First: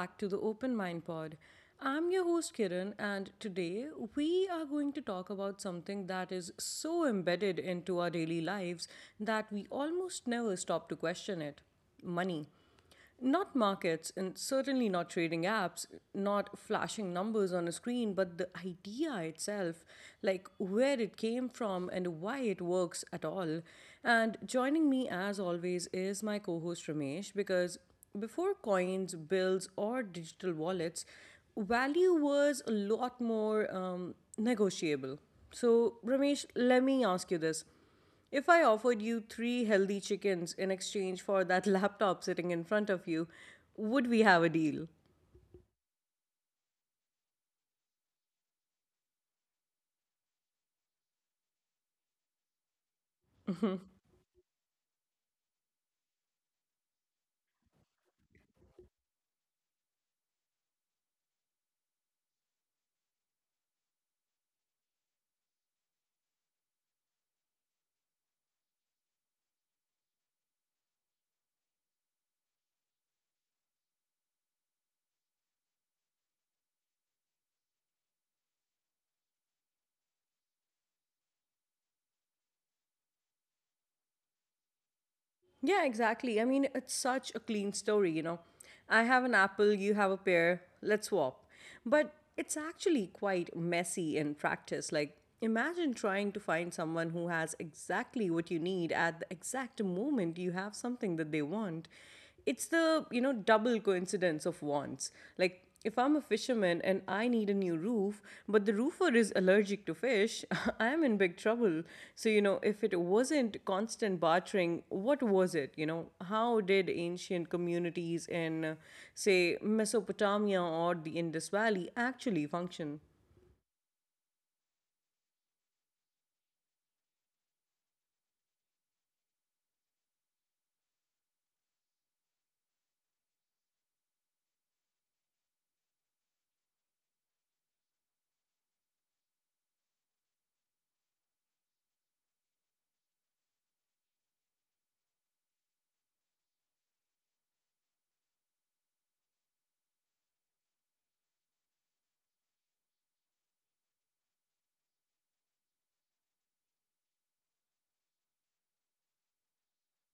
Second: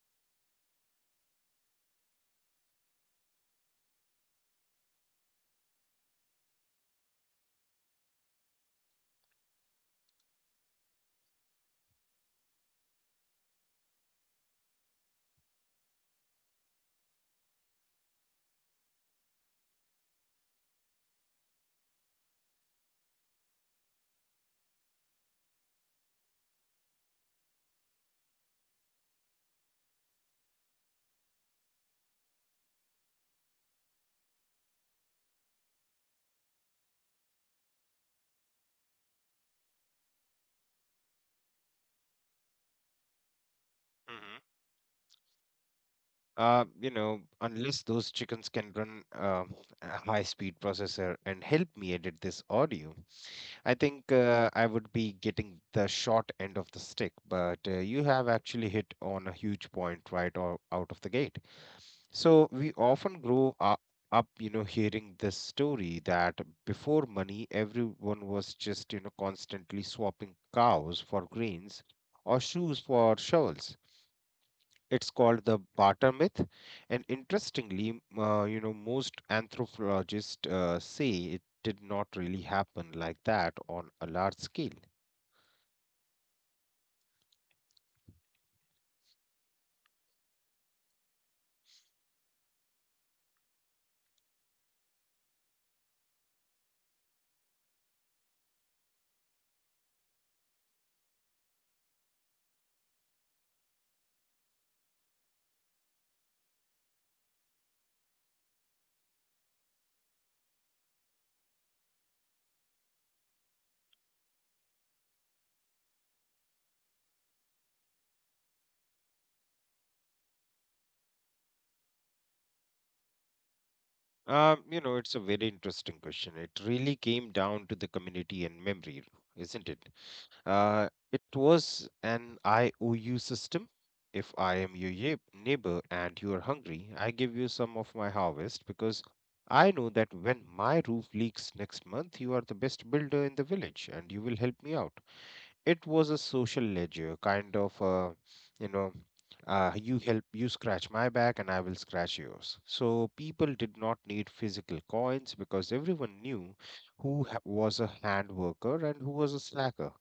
back to the Open Mind Pod. I'm your host Kiran, and today we are going to talk about something that is so embedded into our daily lives that we almost never stop to question it: money. Not markets, and certainly not trading apps, not flashing numbers on a screen, but the idea itself, like where it came from and why it works at all. And joining me, as always, is my co host Ramesh, because before coins, bills, or digital wallets, value was a lot more negotiable. So, Ramesh, let me ask you this: if I offered you three healthy chickens in exchange for that laptop sitting in front of you, would we Hmm. have a deal? Uh, you know, unless those chickens can run uh, a high speed processor and help me edit this audio, I think I would be getting the short end of the stick. But you have actually hit on a huge point, right, or out of the gate. So we often grow up, hearing this story that before money, everyone was just, constantly swapping cows for grains or shoes for shovels. It's called the barter myth, and interestingly, most anthropologists say it did not really happen like that on a large scale. Yeah, exactly. I mean, it's such a clean story, you know. I have an apple, you have a pear, let's swap. But it's actually quite messy in practice. Like, imagine trying to find someone who has exactly what you need at the exact moment you have something that they want. It's the, you know, double coincidence of wants. Like, if I'm a fisherman and I need a new roof but the roofer is allergic to fish, I'm in big trouble. So, you know, if it wasn't constant bartering, what was it? You know, how did ancient communities in say Mesopotamia or the Indus Valley actually function? It's a very interesting question. It really came down to the community and memory, isn't it? It was an IOU system. If I am your neighbor and you are hungry, I give you some of my harvest because I know that when my roof leaks next month, you are the best builder in the village and you will help me out. It was a social ledger, kind of. You know, you help, you scratch my back and I will scratch yours. So people did not need physical coins because everyone knew who was a hand worker and who was a slacker.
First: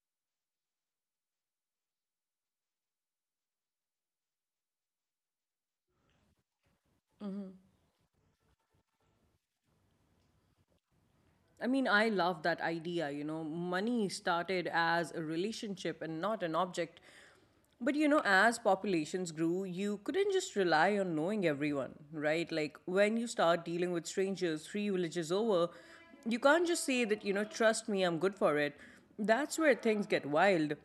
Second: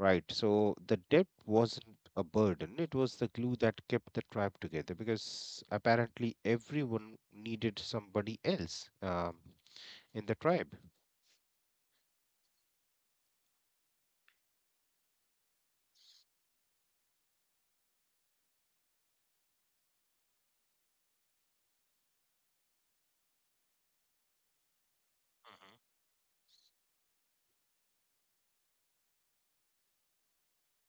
Right. So the debt wasn't a burden, it was the glue that kept the tribe together because apparently everyone needed somebody else, in the tribe. I mean, I love that idea. You know, money started as a relationship and not an object. But you know, as populations grew, you couldn't just rely on knowing everyone, right? Like when you start dealing with strangers three villages over, you can't just say that, you know, trust me, I'm good for it. That's where things get wild.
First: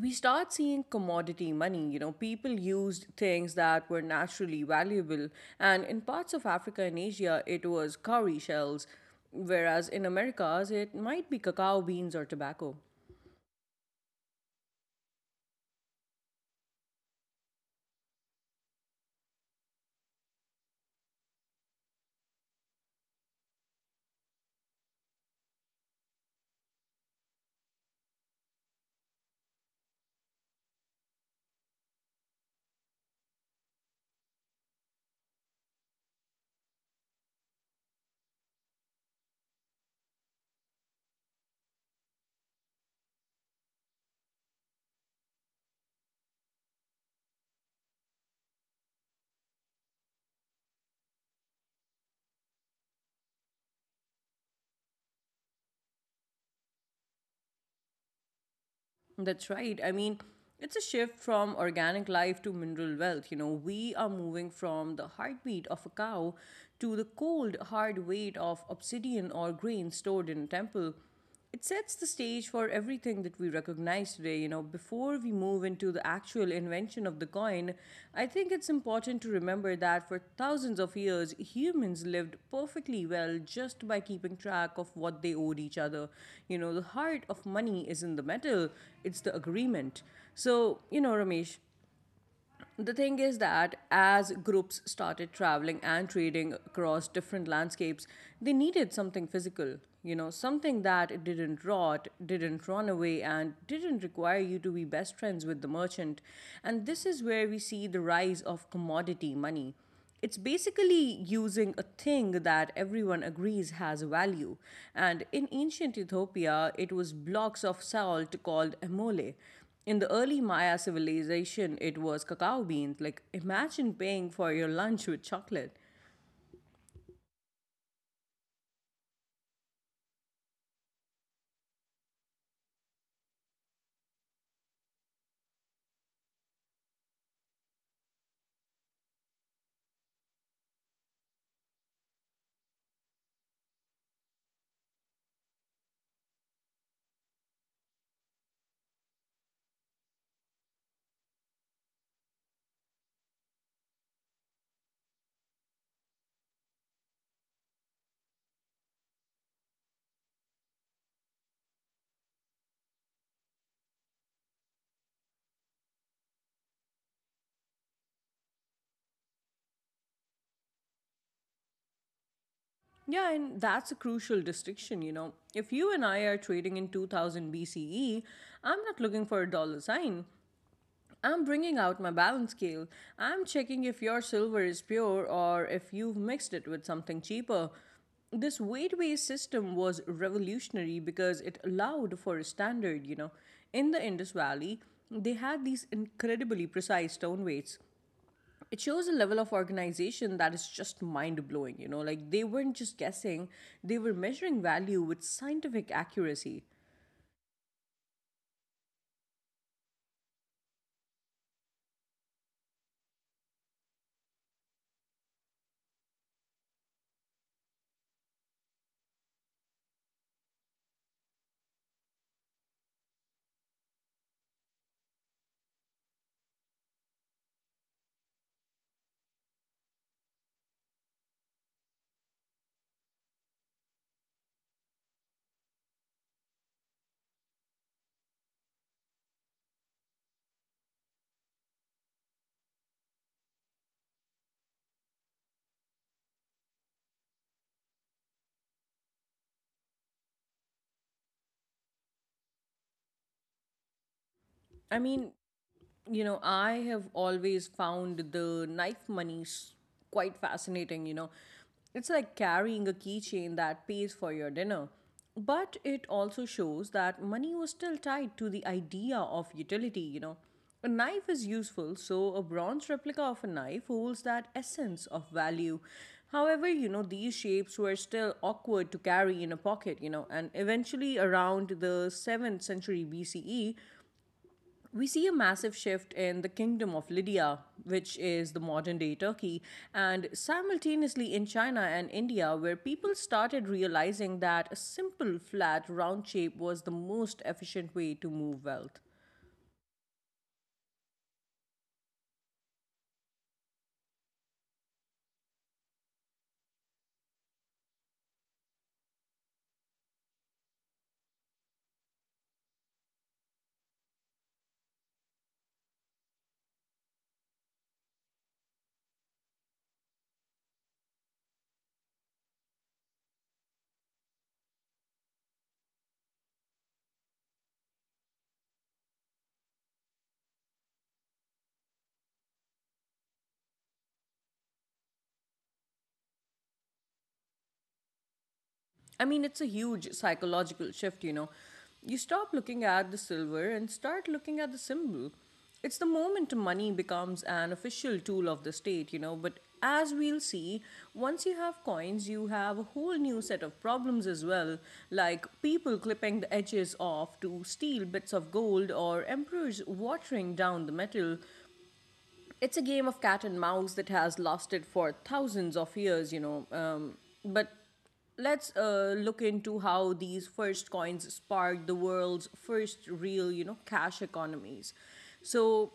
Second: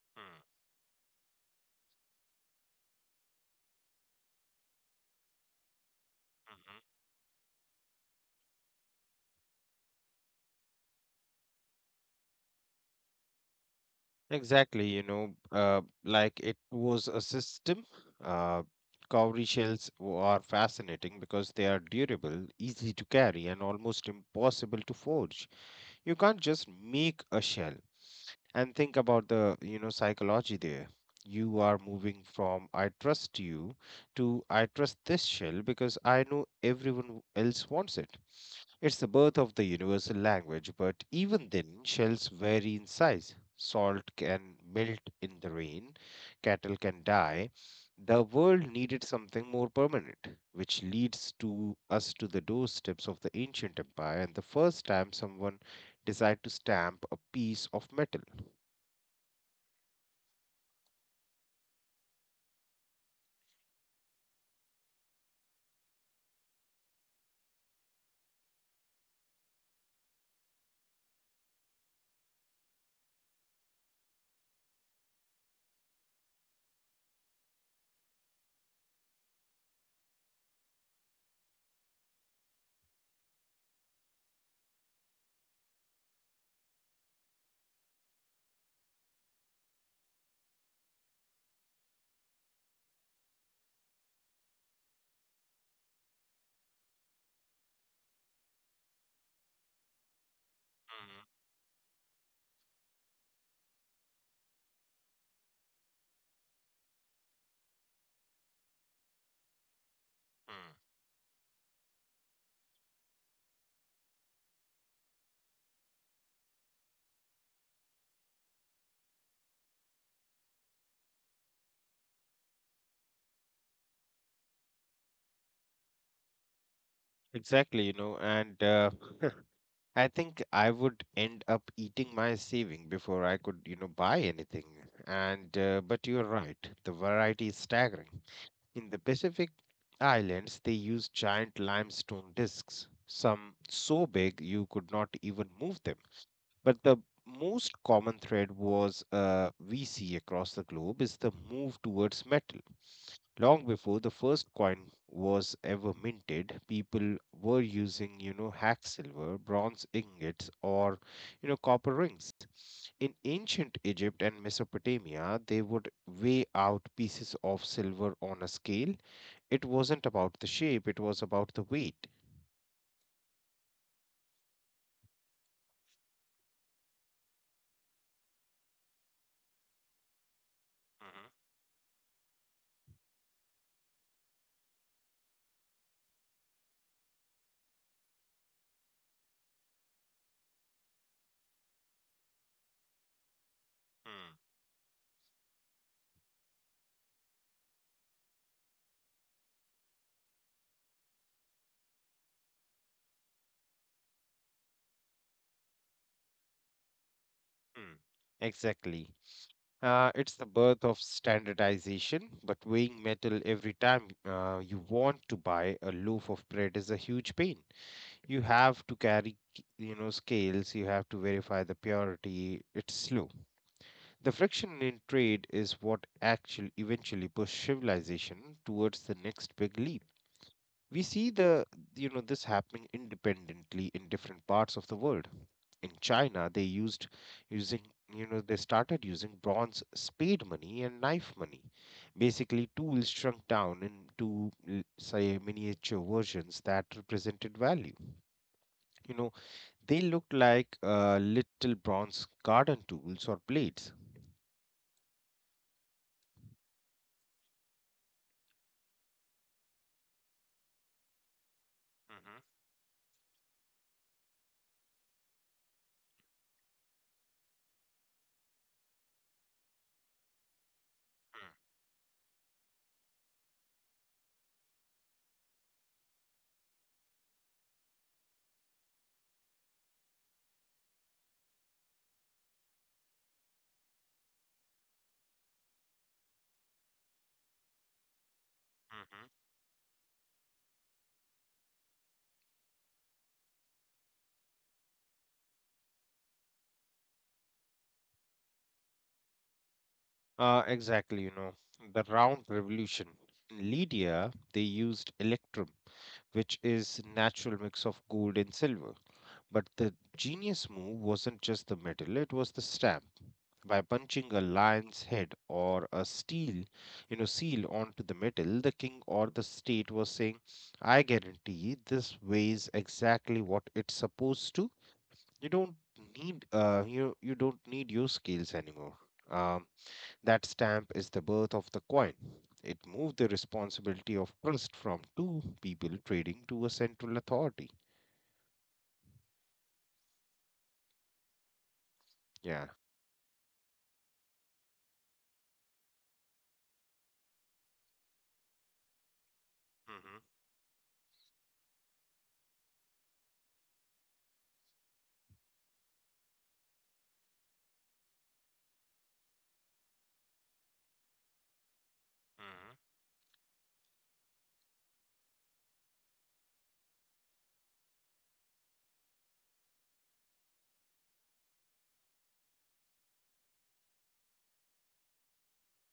We start seeing commodity money. You know, people used things that were naturally valuable. And in parts of Africa and Mm-hmm. Asia, it was cowrie shells, whereas in Americas, it might be cacao beans or tobacco. Exactly, like it was a system. Uh, Cowrie shells are fascinating because they are durable, easy to carry, and almost impossible to forge. You can't just make a shell. And think about the, psychology there. You are moving from "I trust you" to "I trust this shell because I know everyone else wants it." It's the birth of the universal language. But even then, shells vary in size, salt can melt in the rain, cattle can die. The world needed something more permanent, which leads to us to the doorsteps of the ancient empire and the first time someone decided to stamp a piece of metal. That's right. I mean, it's a shift from organic life to mineral wealth. You know, we are moving from the heartbeat of a cow to the cold, hard weight of obsidian or grain stored in a temple. It sets the stage for everything that we recognize today. You know, before we move into the actual invention of the coin, I think it's important to remember that for thousands of years, humans lived perfectly well just by keeping track of what they owed each other. You know, the heart of money is in the metal, it's the agreement. So, you know, Ramesh, the thing is that as groups started traveling and trading across different landscapes, they needed something physical, you know, something Mhm. that didn't rot, didn't run away, and didn't require you to be best friends with the merchant. And this is where we see the rise of commodity money. It's Mm. basically using a thing that everyone agrees has value. And in ancient Ethiopia, it was blocks of salt called emole. In the early Maya civilization, it was cacao beans. Like, imagine paying for your lunch with chocolate. Exactly, and I think I would end up eating my saving before I could, buy anything. And but you're right, the variety is staggering. In the Pacific Islands, they use giant limestone discs, some so big you could not even move them. But the most common thread was we see across the globe is the move towards metal. Long before the first coin was ever minted, people were using, hacked silver, bronze ingots, or copper rings. In ancient Egypt and Mesopotamia, they would weigh out pieces of silver on a scale. It wasn't about the shape, it was about the weight. Yeah, and that's a crucial distinction, you know. If you and I are trading in 2000 BCE, I'm not looking for a dollar sign. Hmm. I'm bringing out my balance scale. I'm checking if your silver is pure or if you've mixed it with something cheaper. This weight based system was revolutionary because it allowed for a standard, you know. In the Mm. Indus Valley, they had these incredibly precise stone weights. It shows a level of organization that is just mind blowing, you know. Like they weren't just guessing, they were measuring value with scientific accuracy. Mm. Exactly. It's the birth of standardization, but weighing metal every time you want to buy a loaf of bread is a huge pain. You have to carry, scales, you have to verify the purity. It's slow. The friction in trade is what actually eventually pushed civilization towards the next big leap. We see the you know this happening independently in different parts of the world. In China, they used using they started using bronze spade money and knife money, basically tools shrunk down into say miniature versions that represented value. you know they look like little bronze garden tools or blades. I mean, you know, I have always found the quite fascinating. You know, it's like Mm-hmm. carrying a keychain that pays for your dinner. But it also shows that money was still tied to the idea of utility, you know. A knife is useful, so a bronze replica of a knife holds that essence of value. However, you know, these shapes were still awkward to carry in a pocket, you know, and eventually around the 7th century BCE, we see a massive shift in the kingdom of Lydia, which is the modern day Mm-hmm. Turkey, and simultaneously in China and India, where people started realizing that a simple, flat, round shape was the most efficient way to move wealth. Exactly, the round revolution. In Lydia, they used electrum, which is natural mix of gold and silver. But the genius move wasn't just the metal, it was the stamp. By punching a lion's head or a steel, seal onto the metal, the king or the state was saying, "I guarantee this weighs exactly what it's supposed to." You don't need uh, you you don't need your skills anymore. um, that stamp is the birth of the coin. It moved the responsibility of trust from two people trading to a central authority. I mean, it's a huge psychological shift, you know. You stop Yeah. looking at the silver and start looking at the symbol. It's the moment money becomes an official tool of the state, you know. But as we'll see, once you have coins, you have a whole new set of problems as well, like people clipping the edges off to steal bits of gold or emperors watering down the metal. It's a game of cat and mouse that has lasted for thousands of years, you know. But let's look into how these first coins sparked the world's first real, you know, cash economies. So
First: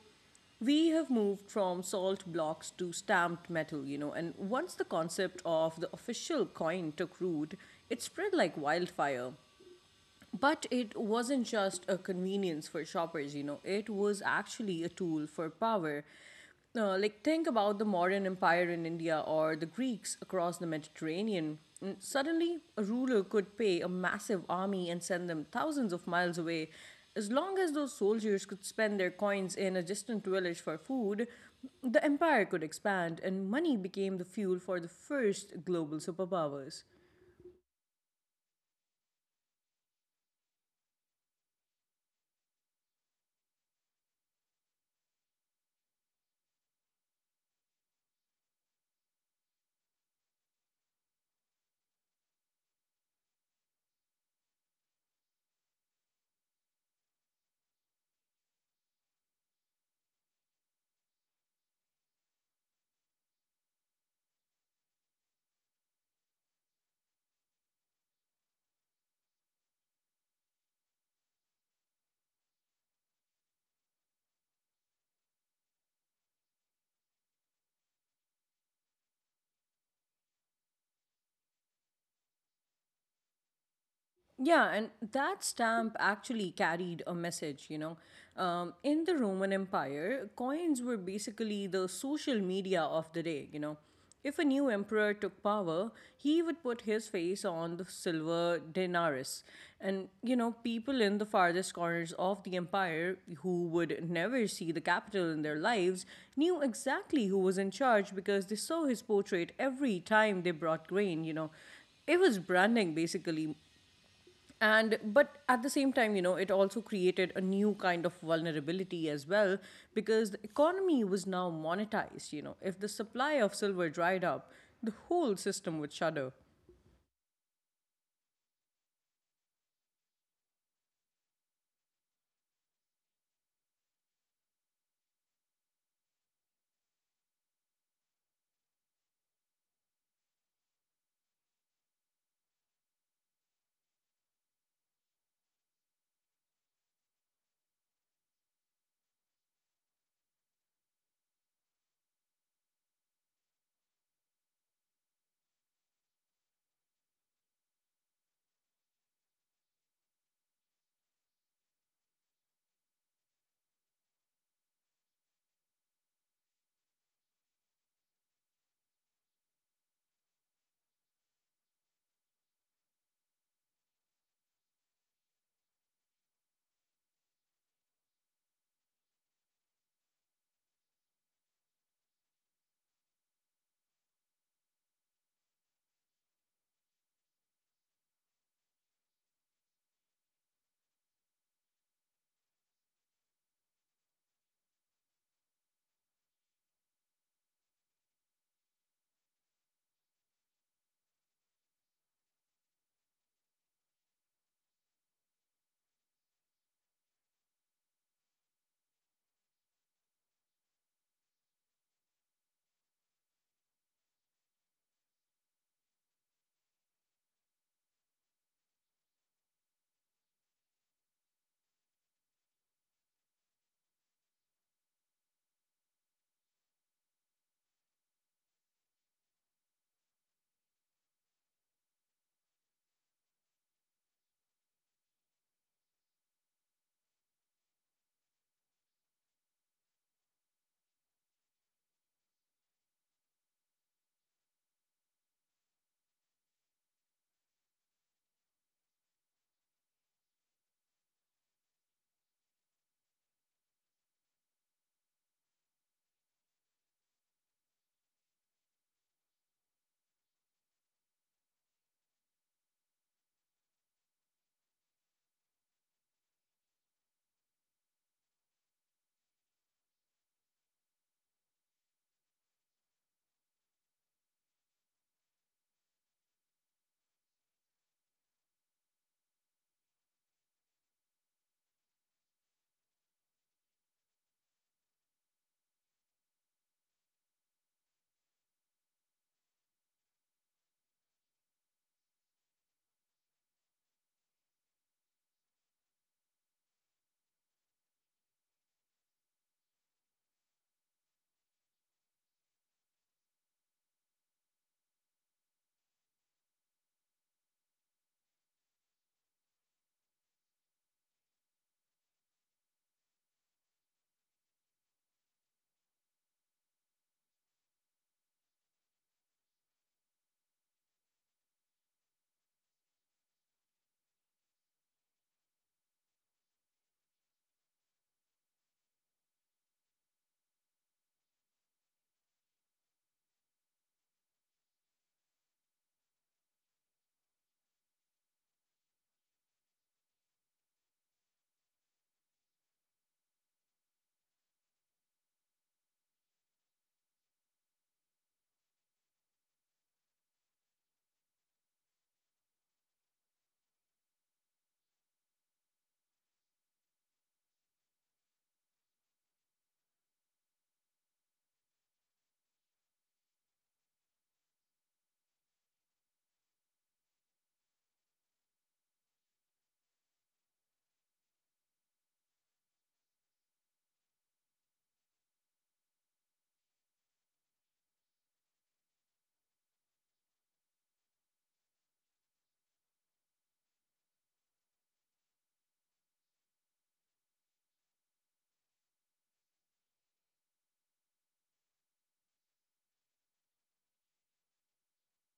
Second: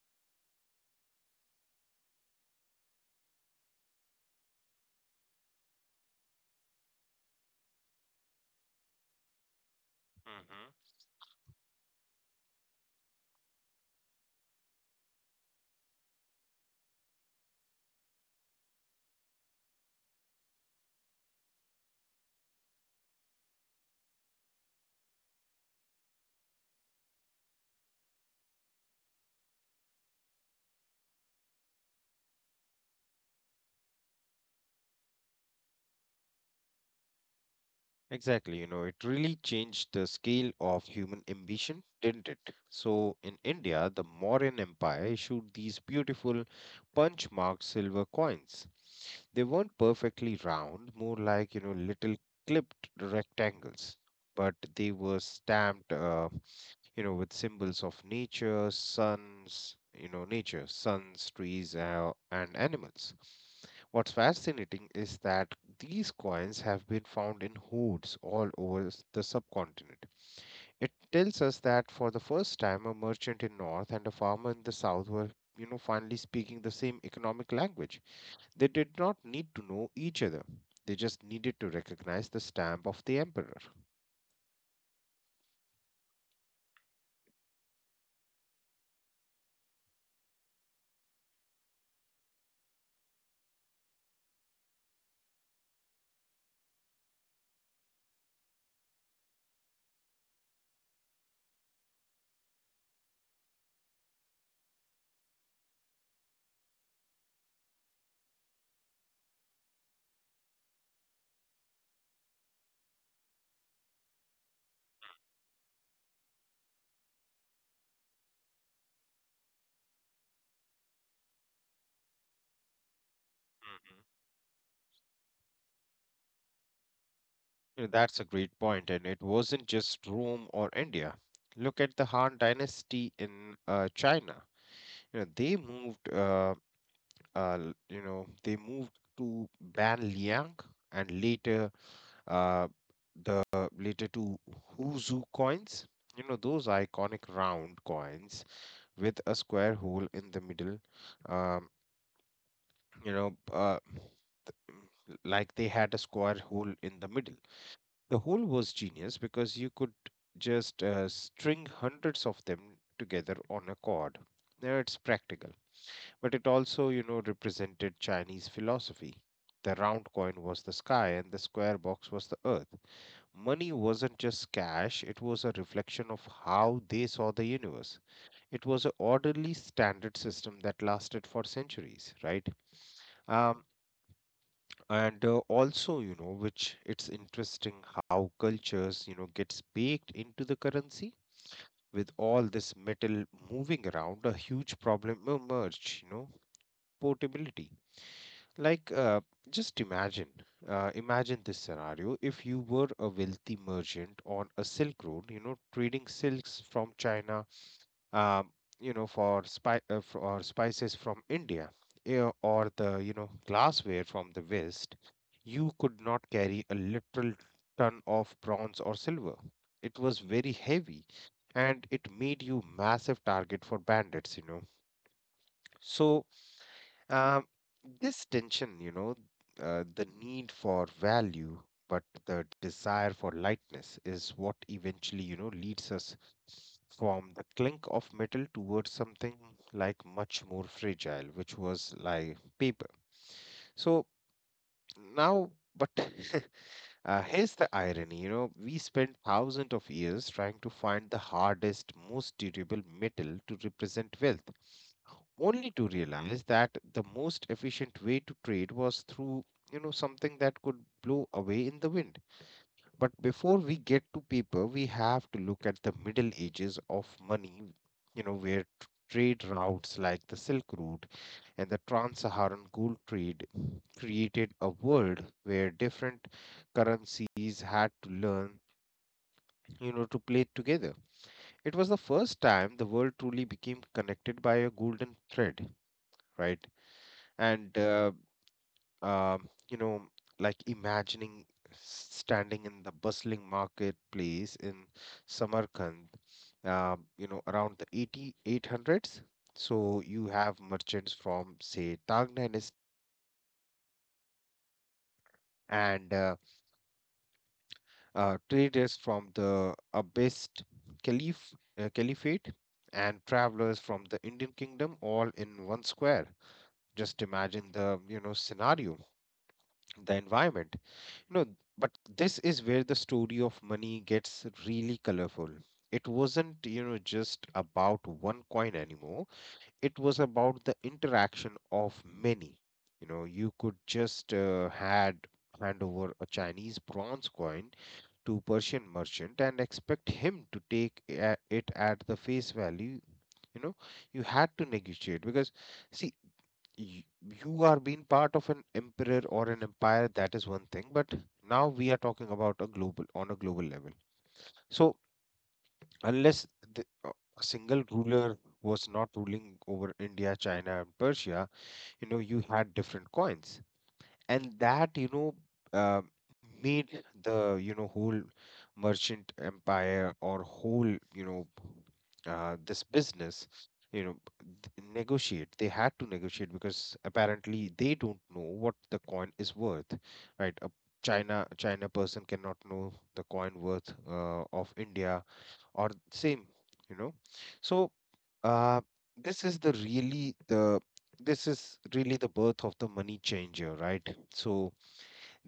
we have moved from salt blocks to stamped metal, you know, and once the concept of the official coin took root, it spread like wildfire. Mm-hmm, But mm-hmm. it wasn't just a convenience for shoppers, you know, it was actually a tool for power. Like, think about the modern empire in India or the Greeks across the Mediterranean. Mm, suddenly, a ruler could pay a massive army and send them thousands of miles away. As long as those soldiers could spend their coins in a distant village for food, the empire could expand, and money became the fuel for the first global superpowers. Exactly, it really changed the scale of human ambition, didn't it? So, in India, the Mauryan Empire issued these beautiful punch marked silver coins. They weren't perfectly round, more like, little clipped rectangles, but they were stamped. With symbols of nature, suns, trees, and animals. What's fascinating is that these coins have been found in hoards all over the subcontinent. It tells us that for the first time, a merchant in North and a farmer in the South were, finally speaking the same economic language. They did not need to know each other. They just needed to recognize the stamp of the emperor. Yeah, and that stamp actually carried a message, you know. In the Roman Empire, coins were basically the social media of the day, you know. If a new emperor took power, he would put his face on the silver denarius. And, you know, people in the farthest corners of the empire who would never see the capital in their lives knew exactly who was in charge because they saw his portrait every time they brought grain. You know, it was branding basically. And but at the same time, you know, it also created a new kind of vulnerability as well, because the economy was now monetized. You know, if the supply of silver dried up, the whole system would shudder. Yeah, that's a great point, and it wasn't just Rome or India. Look at the Han Dynasty in, China. You know, they moved, l- you know, They moved to Banliang and uh, later to Huzhou coins. You know, those iconic round coins with a square hole in the middle. Um, you know, uh, like they had a square hole in the middle. The whole was genius because you could just string hundreds of them together on a cord. Now, it's practical, but it also, represented Chinese philosophy. The round coin was the sky and the square box was the earth. Money wasn't just cash, it was a reflection of how they saw the universe. It was an orderly standard system that lasted for centuries, right? Um, and also, which it's interesting how cultures, gets baked into the currency. With all this metal moving around, a huge problem emerged, portability. Like just imagine Imagine this scenario: if you were a wealthy merchant on a silk road, trading silks from China, um, for spices from India, or the, glassware from the West, you could not carry a literal ton of bronze or silver. It was very heavy, and it made you massive target for bandits. So um, this tension, the need for value, but the desire for lightness is what eventually, leads us from the clink of metal towards something like much more fragile, which was like paper. So now, but here's the irony, we spent thousands of years trying to find the hardest, most durable metal to represent wealth only to realize that the most efficient way to trade was through, something that could blow away in the wind. But before we get to paper, we have to look at the middle ages of money, where trade routes like the silk route and the trans-Saharan gold trade created a world where different currencies had to learn, to play together. It was the first time the world truly became connected by a golden thread. Right. And um, you know like imagining standing in the bustling marketplace in Samarkand, around the 88 hundreds. So you have merchants from, say, Tang Dynasty and traders from the Abbasid caliph caliphate and travelers from the Indian kingdom, all in one square. Just imagine the, scenario, the environment. No, but this is where the story of money gets really colorful. It wasn't, just about one coin anymore. It was about the interaction of many. You know, you could just had hand over a Chinese bronze coin to Persian merchant and expect him to take it at the face value. You know, you had to negotiate because, see, you are being part of an emperor or an empire, that is one thing, but now we are talking about a global on a global level. So, unless the, uh, a single ruler was not ruling over India, China, and Persia, you had different coins, and that, uh, made the, whole merchant empire or whole, this business, you know th- negotiate they had to negotiate because apparently they don't know what the coin is worth. Right, a China person cannot know the coin worth, of India, or same, you know so uh, this is the really the this is really the birth of the money changer, right? So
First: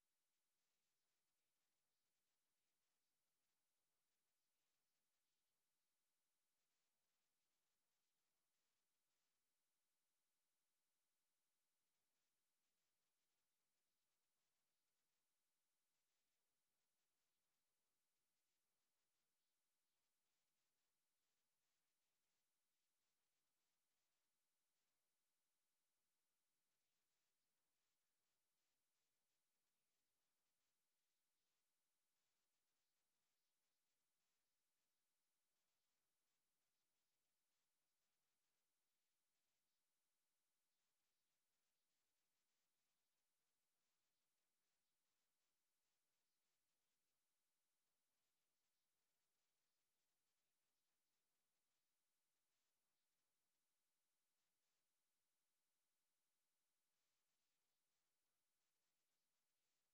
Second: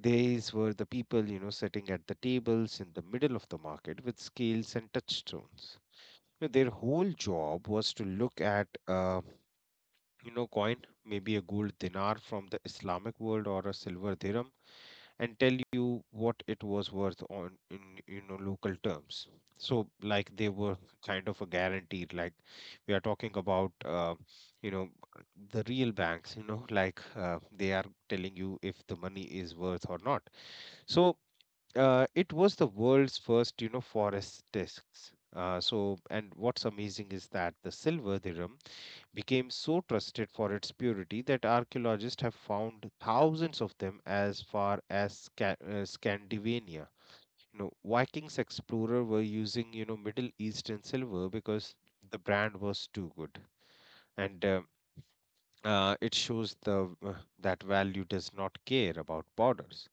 these were the people, sitting at the tables in the middle of the market with scales and touchstones. You know, their whole job was to look at, coin, maybe a gold dinar from the Islamic world or a silver dirham, and tell you what it was worth on in, local terms. So, like, they were kind of a guaranteed. Like, we are talking about, you know, the real banks. You know, like they are telling you if the money is worth or not. So it was the world's first, you know, forest discs. And what's amazing is that the silver dirham became so trusted for its purity that archaeologists have found thousands of them as far as Scandinavia. You know, Vikings explorer were using, you know, Middle Eastern silver because the brand was too good, and it shows the that value does not care about borders.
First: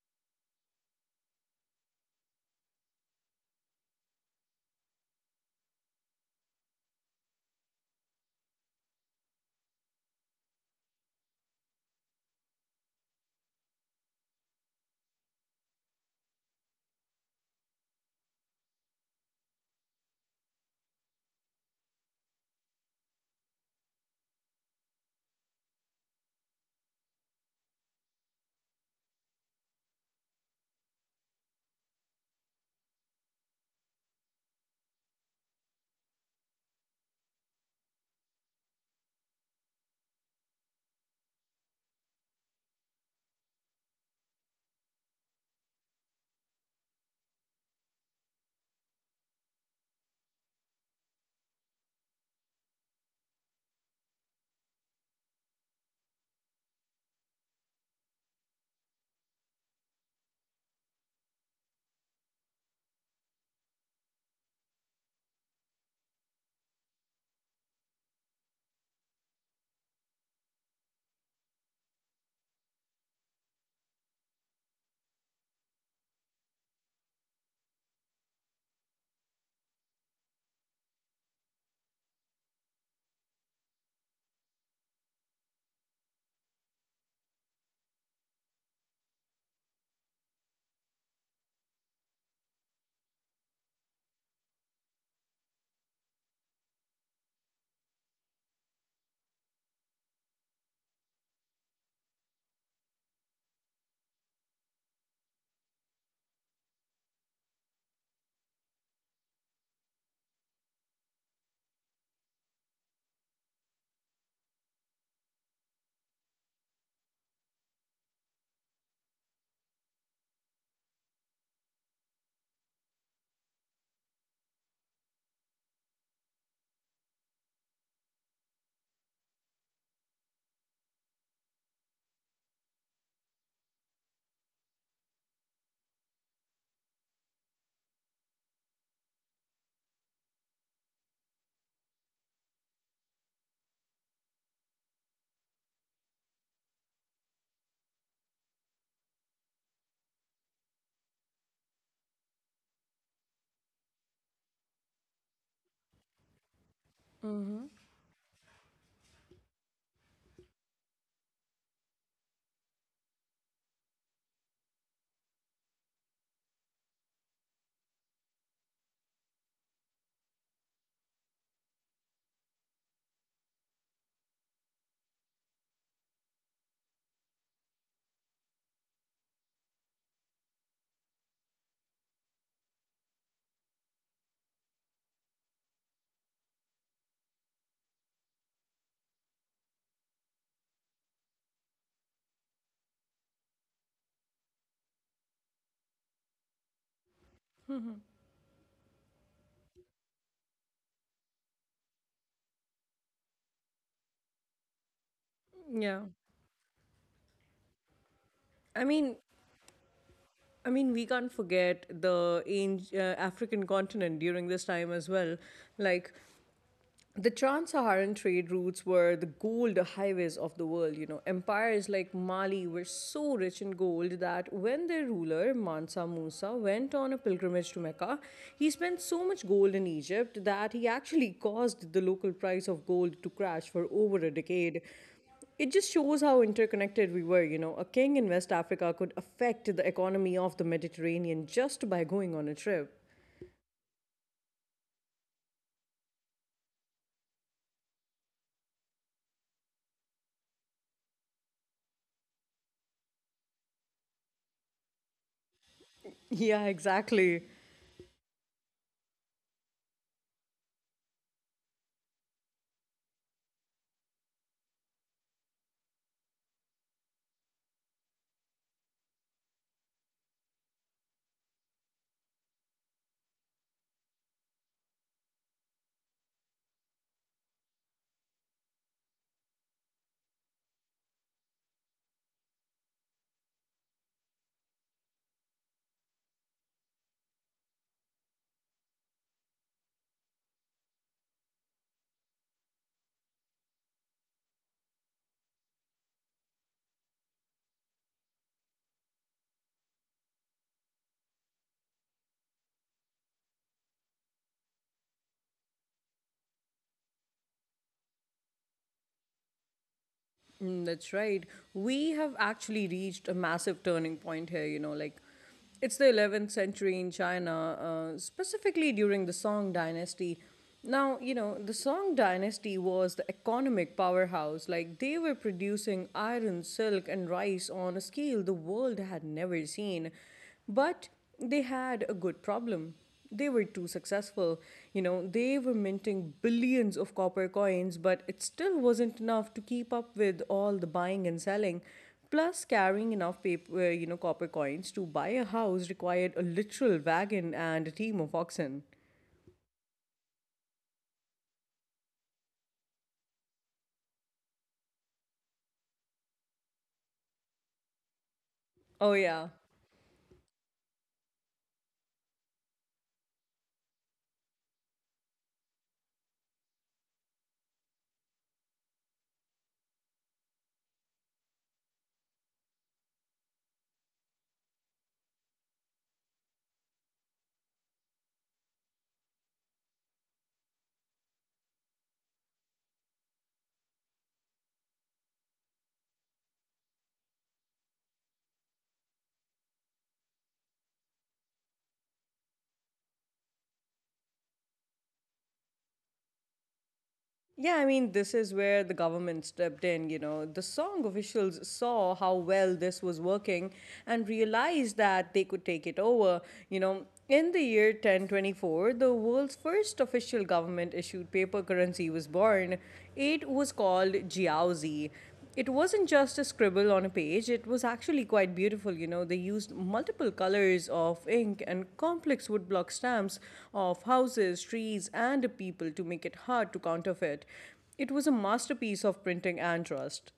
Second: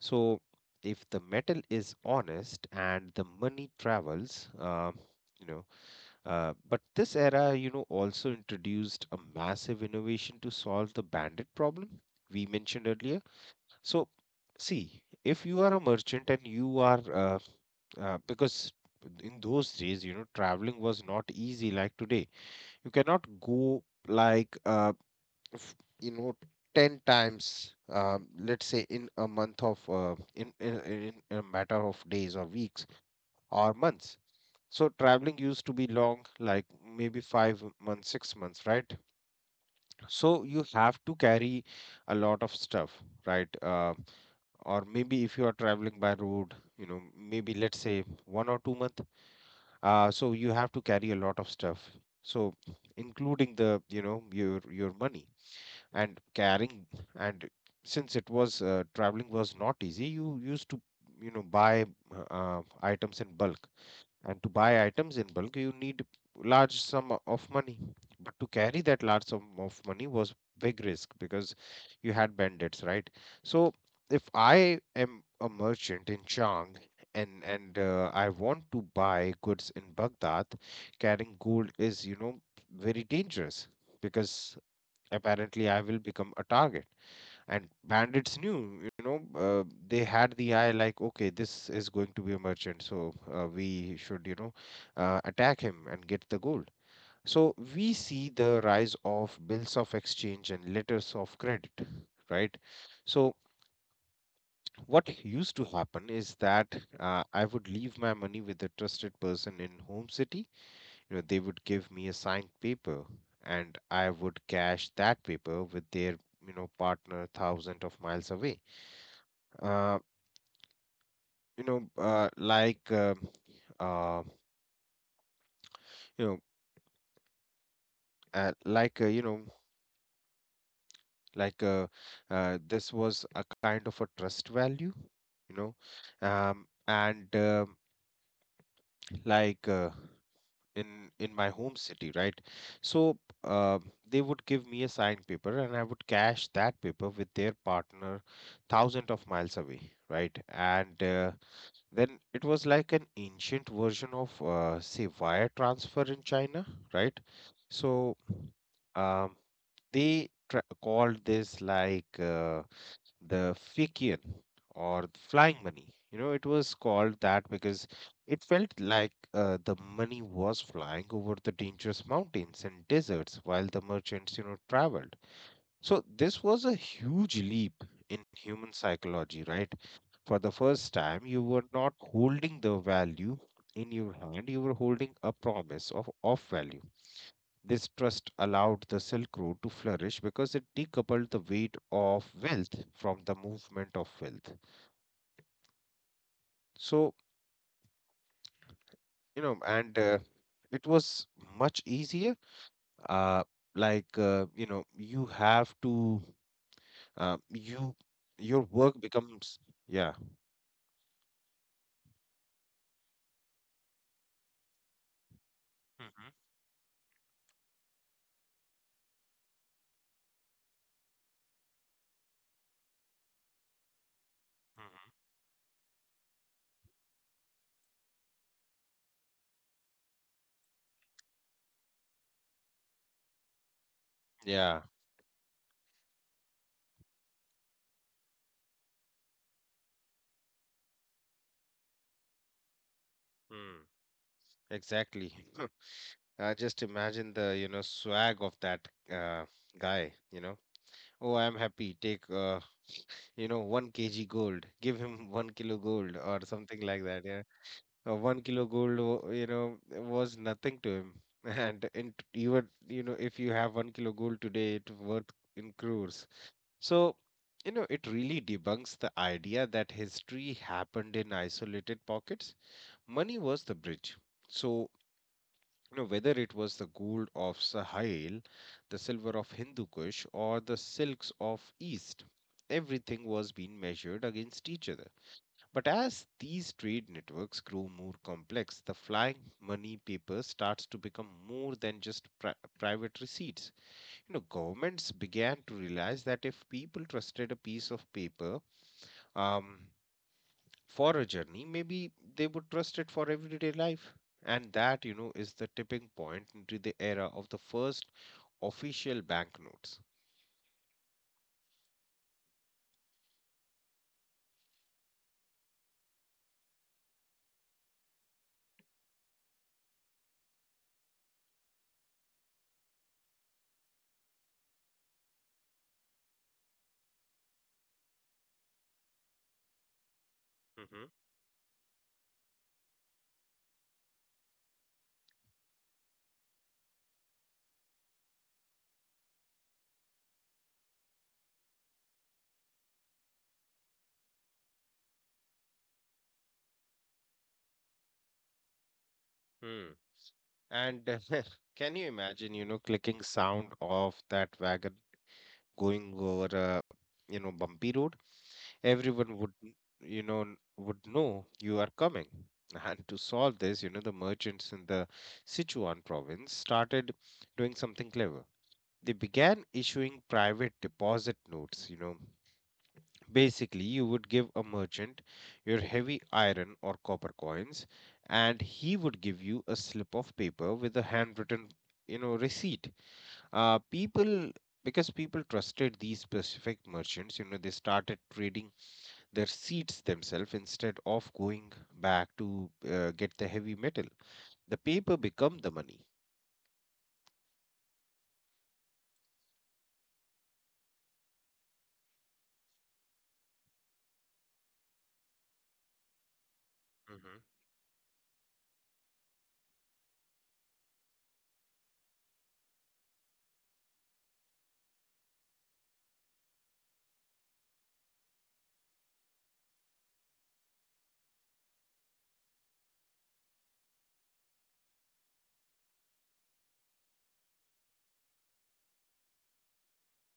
So, if the metal is honest and the money travels, you know, but this era, you know, also introduced a massive innovation to solve the bandit problem we mentioned earlier. So, see, if you are a merchant and you are, because in those days, you know, traveling was not easy like today. You cannot go like you know 10 times, let's say in a month of in a matter of days or weeks or months. So traveling used to be long, like maybe 5 months, 6 months, right? So you have to carry a lot of stuff, right? Or maybe if you are traveling by road, you know, maybe let's say 1 or 2 month. So you have to carry a lot of stuff. So including the, you know, your money and carrying, and since it was, traveling was not easy, you used to, you know, buy uh, items in bulk. And to buy items in bulk you need large sum of money, but to carry that large sum of money was big risk because you had bandits, right? So if I am a merchant in chang and I want to buy goods in baghdad, carrying gold is, you know, very dangerous, because apparently I will become a target. And bandits knew, you know, they had the eye like, okay, this is going to be a merchant, so we should, you know, attack him and get the gold. So we see the rise of bills of exchange and letters of credit, right? So what used to happen is that I would leave my money with a trusted person in home city, you know, they would give me a signed paper and I would cash that paper with their, you know, partner thousands of miles away. Uh, you know, like, uh, you know, uh, like, uh, you know, like uh, this was a kind of a trust value, you know, and like in my home city, right? So uh, they would give me a signed paper and I would cash that paper with their partner thousands of miles away, right? And then it was like an ancient version of, say, wire transfer in china, right? So um, they called this like the Fikian, or the flying money. You know, it was called that because it felt like the money was flying over the dangerous mountains and deserts while the merchants, you know, traveled. So this was a huge leap in human psychology, right? For the first time, you were not holding the value in your hand, you were holding a promise of off value. This trust allowed the Silk Road to flourish because it decoupled the weight of wealth from the movement of wealth. So, you know, and it was much easier. Uh, you know, you have Yeah. to, you, your I work mean, becomes, yeah. I mean, we can't forget the African continent during this time as well. Like, Mhm, the trans-Saharan trade routes were the gold highways of the world. You know, empires like Mali were so rich in gold that when their mhm. ruler Mansa Musa went on a pilgrimage to Mecca, he spent so much gold in Egypt that he actually caused the local price of gold to crash for over a decade. Yeah. It just shows how interconnected we were. You know, a king in West Africa could affect the economy of the Mediterranean just by going on a trip. Mm, exactly. I just imagine the, you know, swag of that guy, you know. Oh, I'm happy. Take, you know, one kg gold, give him 1 kilo gold or Yeah, something like that. exactly. Yeah, 1 kilo gold, you know, was nothing to him. And in, you would, you know, if you have 1 kilo gold today, it worth in crores. So, you know, it really debunks the idea that history happened in isolated pockets. Money was the bridge. So, you know, whether it was the gold of Sahel, the silver of Hindu Kush, or the silks of East, everything was being measured against each other. But as these trade networks grow more complex, the flying money paper starts to become more than just private receipts. You know, governments began to realize that if people trusted a piece of paper, um, for a journey, maybe they would trust it for everyday life. And that, you know, is the tipping point into the era of the first official banknotes. Mm, that's right. We have actually reached a massive turning point here, you know, like it's the 11th century in China, specifically during the Song dynasty. Now, you know, the Song dynasty was the economic powerhouse. Like, they were producing iron, silk, and rice on a scale the world had never seen. Hmm. But they had a good problem: they were too successful. You know, they were minting billions of copper coins, but it still wasn't enough to keep up with all the buying and selling. Plus, carrying enough paper, you know, copper coins to buy a house required a literal wagon and a team of oxen. Hmm. And can you imagine, you know, clicking sound of that wagon going over a, you know, bumpy road? Oh Everyone would yeah. You know would know you are coming. And to solve this, you know, the merchants in the sichuan province started doing something clever. They began issuing private deposit notes, you know. Basically, you would give a merchant your heavy iron or copper coins, and he would give you a slip of paper with a handwritten, you know, receipt. Uh, people because people trusted these specific merchants, you know, they started trading their seats themselves instead of going back to get the heavy metal. The paper become the money. Yeah, I mean, this is where the government stepped in. You know, the song officials saw how well this was working and realized that they could take it over. You know, in the year 1024, the world's first official government issued paper currency was born. It was called Jiaozi. It wasn't just a scribble on a page, it was actually quite beautiful. You know, they used multiple colors of ink and complex woodblock stamps of houses, trees, and people to make it hard to counterfeit. It was a masterpiece of printing and trust.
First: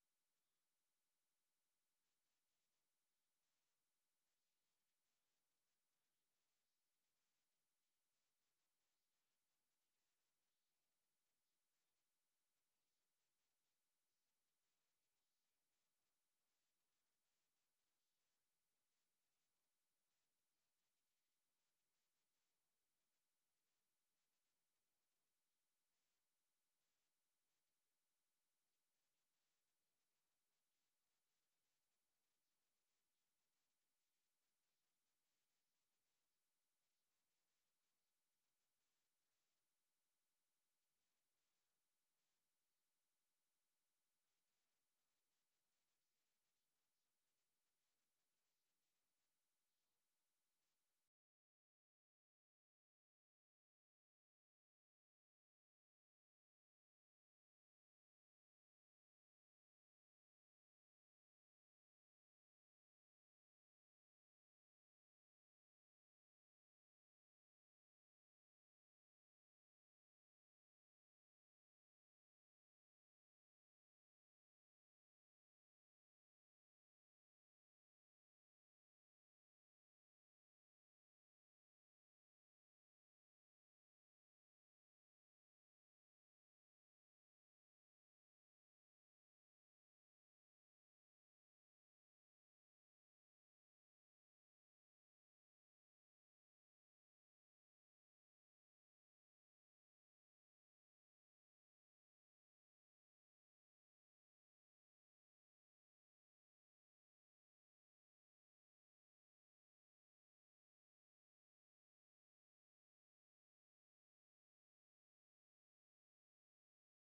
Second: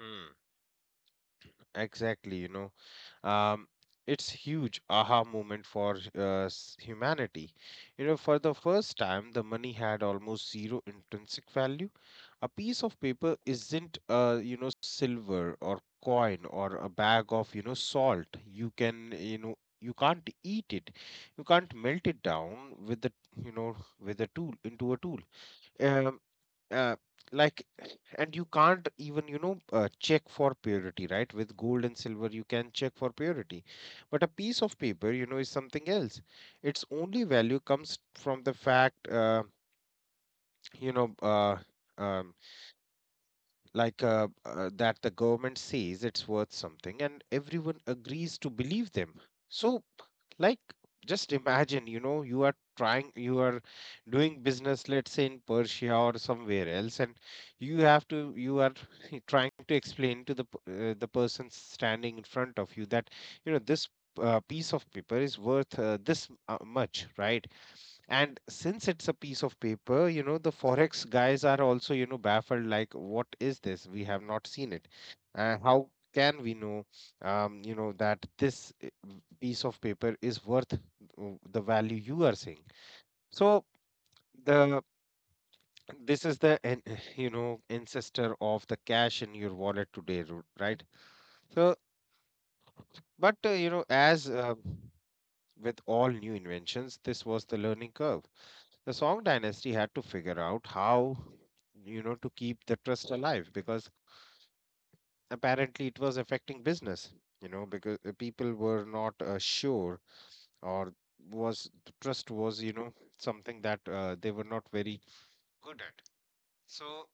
Mhm. Exactly, you know, um, it's huge aha moment for humanity. You know, for the first time, the money had almost zero intrinsic value. A piece of paper isn't, you know, silver or coin or a bag of, you know, salt. You can, you know, you can't eat it. You can't melt it down with the, you know, with a tool into a tool. Um, uh, like and you can't even, you know, check for purity, right? With gold and silver you can check for purity, but a piece of paper, you know, is something else. Its only value comes from the fact you know uh, um, that the government says it's worth something, and everyone agrees to believe them. So, like, just imagine, you know, you are trying, you are doing business, let's say in persia or somewhere else, and you have to, you are trying to explain to the person standing in front of you that, you know, this piece of paper is worth this much, right? And since it's a piece of paper, you know, the forex guys are also, you know, baffled like, what is this? We have not seen it. How can we know, you know, that this piece of paper is worth the value you are saying? So the this is the you know ancestor of the cash in your wallet today, right? So, but, you know, as with all new inventions, this was the learning curve. The Song dynasty had to figure out how, you know, to keep the trust alive, because apparently it was affecting business, you know, because the people were not sure. Or was the trust was, you know, something that they were not very good at. So,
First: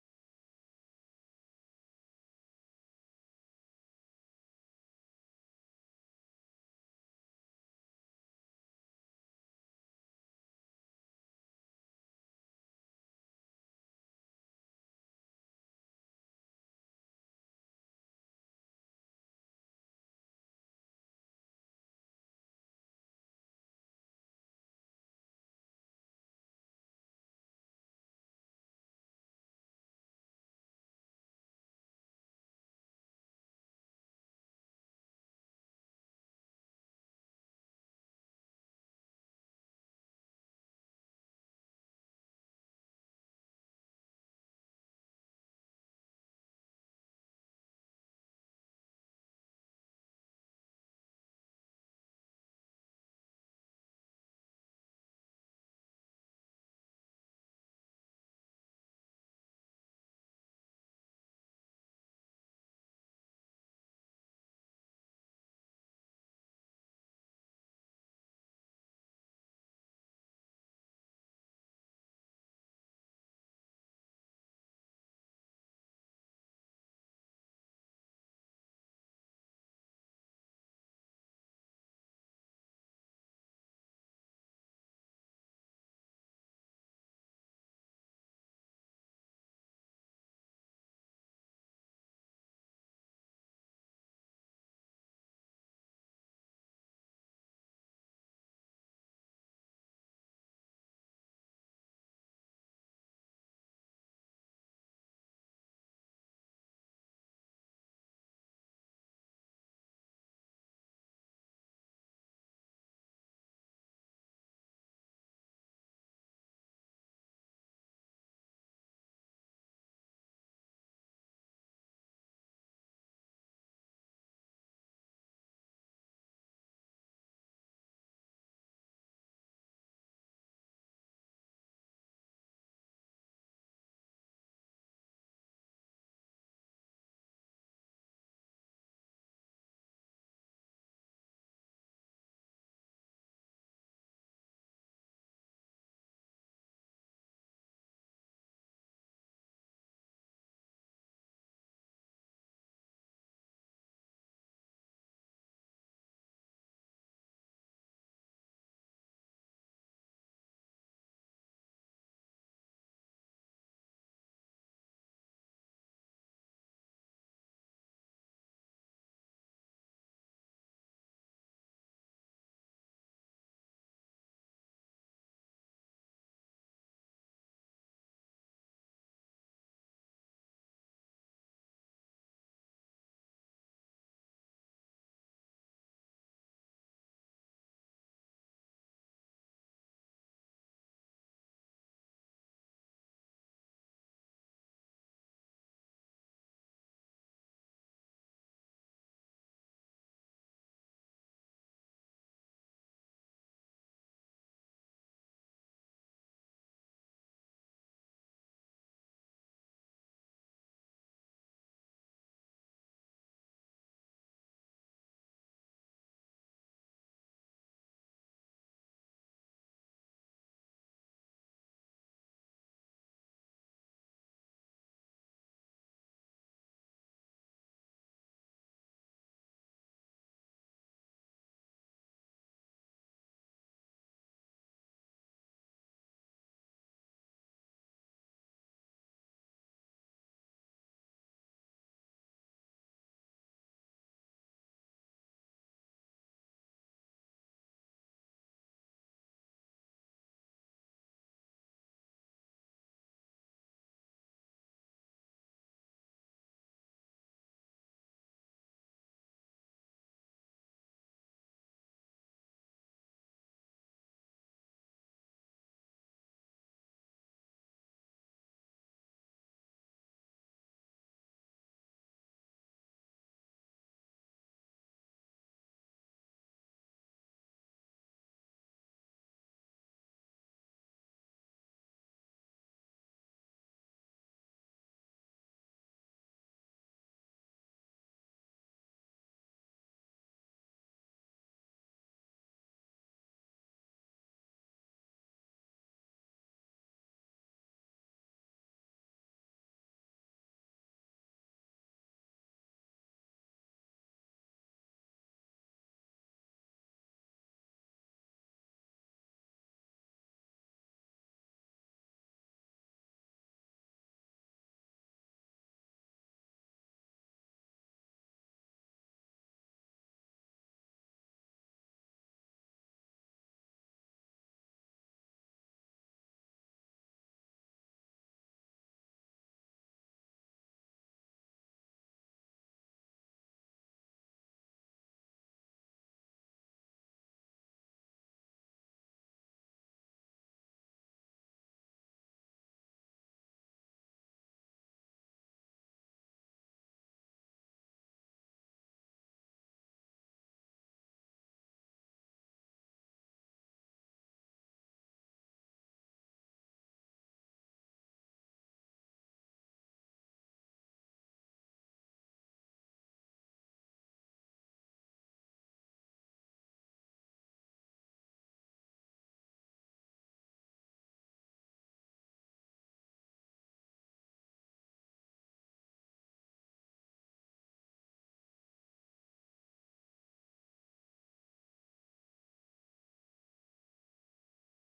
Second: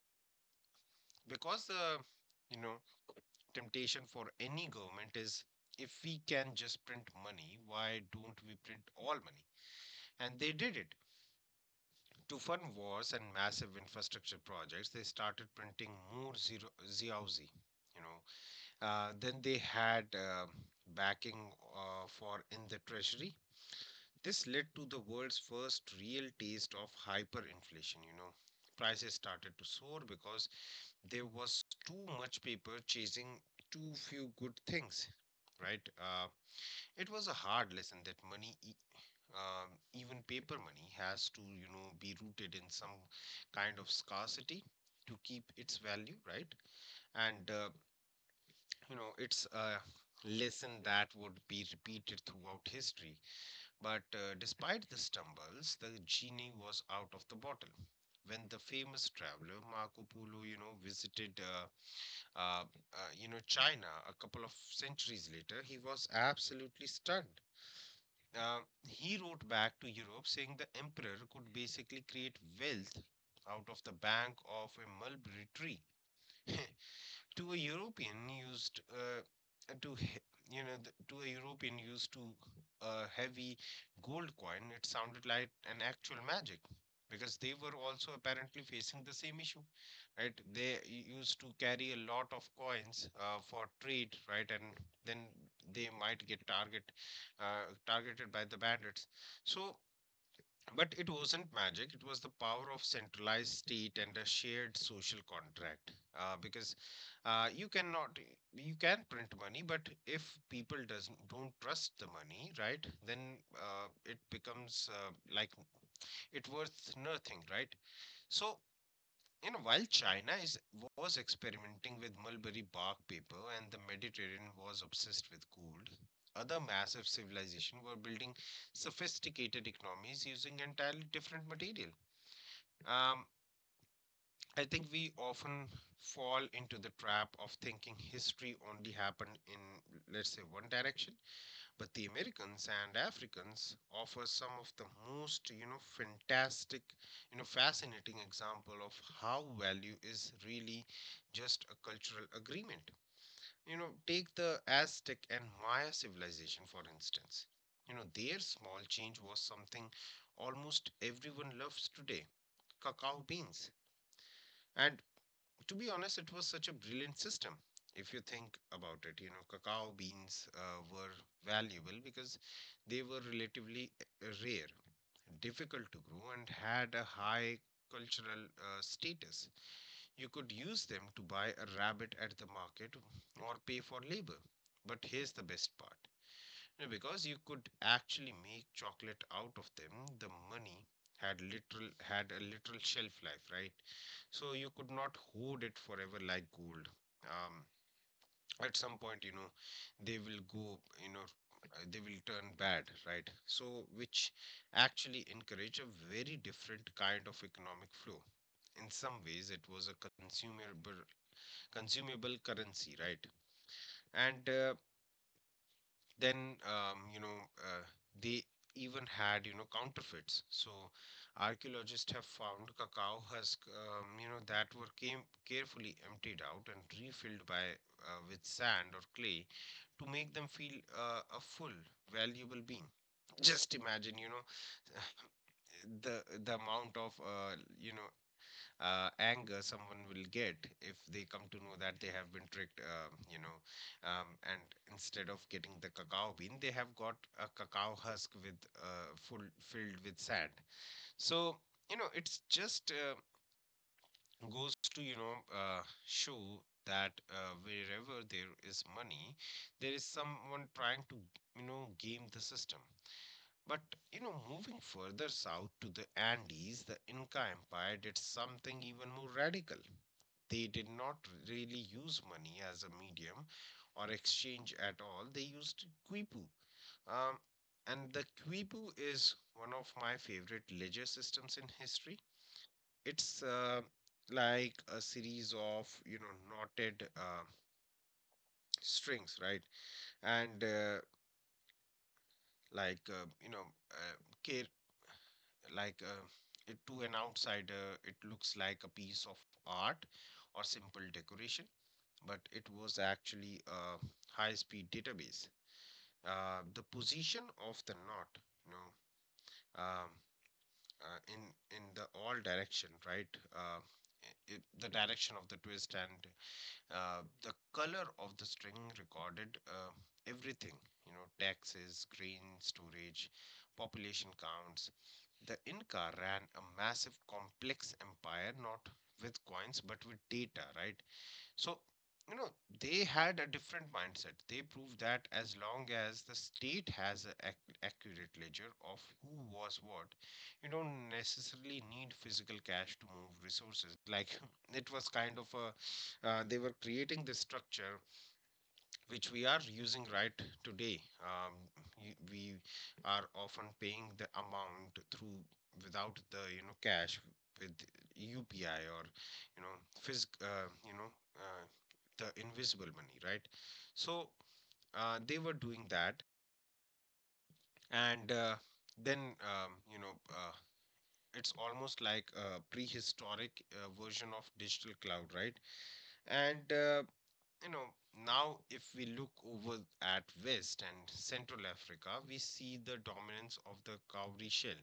because the, you know, temptation for any government is, if we can just print money, why don't we print all money? And they did it. To fund wars and massive infrastructure projects, they started printing more zero zeoxy. You know, then they had backing for in the treasury. This led to the world's first real taste of hyperinflation. You know, prices started to soar because there was too much paper chasing too few good things. Right? It was a hard lesson that money, even paper money, has to, you know, be rooted in some kind of scarcity to keep its value, right? And, uh, you know, it's a lesson that would be repeated throughout history. But, despite the stumbles, the genie was out of the bottle. When the famous traveler Marco Polo, you know, visited, you know, China a couple of centuries later, he was absolutely stunned. He wrote back to Europe saying the emperor could basically create wealth out of the bank of a mulberry tree. to a European used to he- To a European used to a heavy gold coin, it sounded like an actual magic, because they were also apparently facing the same issue, right? They used to carry a lot of coins for trade, right, and then they might get targeted by the bandits. So, but it wasn't magic, it was the power of centralized state and a shared social contract. Because you cannot, you can print money, but if people doesn't don't trust the money, right, then it becomes like it worth nothing, right? So while China is was experimenting with mulberry bark paper and the Mediterranean was obsessed with gold, other massive civilizations were building sophisticated economies using entirely different material. um, I think we often fall into the trap of thinking history only happened in, let's say, one direction. But the Americans and Africans offer some of the most, fantastic, fascinating example of how value is really just a cultural agreement. You know, take the Aztec and Maya civilization, for instance. You know, their small change was something almost everyone loves today, cacao beans. And to be honest, it was such a brilliant system. If you think about it, you know, cacao beans were valuable because they were relatively rare, difficult to grow, and had a high cultural status. You could use them to buy a rabbit at the market or pay for labor. But here's the best part you because you could actually make chocolate out of them, the money had a literal shelf life, right? So you could not hoard it forever like gold. um at some point, you know, they will go, you know, they will turn bad, right? So which actually encourage a very different kind of economic flow. In some ways it was a consumable currency, right? and Then, you know, they even had, you know, counterfeits. So archaeologists have found cacao husk, you know, that were came carefully emptied out and refilled by with sand or clay to make them feel a full valuable being. Just imagine, you know, the amount of, you know, anger someone will get if they come to know that they have been tricked, and instead of getting the cacao bean, they have got a cacao husk with full filled with sand. So, you know, it's just, goes to, you know, show that, wherever there is money, there is someone trying to, game the system. But, you know, moving further south to the Andes, the Inca Empire did something even more radical. They did not really use money as a medium or exchange at all. They used quipu. Um, and the quipu is one of my favorite ledger systems in history. It's, like a series of, you know, knotted strings, right? And like, you know, uh, care, like it, To an outsider, it looks like a piece of art or simple decoration, but it was actually a high speed database. The position of the knot, you know, um, uh, in in the all direction, right? I The direction of the twist and the color of the string recorded everything, you know, taxes, grain storage, population counts. The Inca ran a massive complex empire, not with coins, but with data, right? So, you know, they had a different mindset. They proved that as long as the state has an accurate ledger of who was what, you don't necessarily need physical cash to move resources. Like it was kind of they were creating this structure which we are using right today. We are often paying the amount through without the, you know, cash with UPI or, you know, phys- uh, you know, uh, the invisible money, right? So they were doing that. And Then, you know, it's almost like a prehistoric version of digital cloud, right? and You know, now if we look over at west and central africa, we see the dominance of the cowrie shell.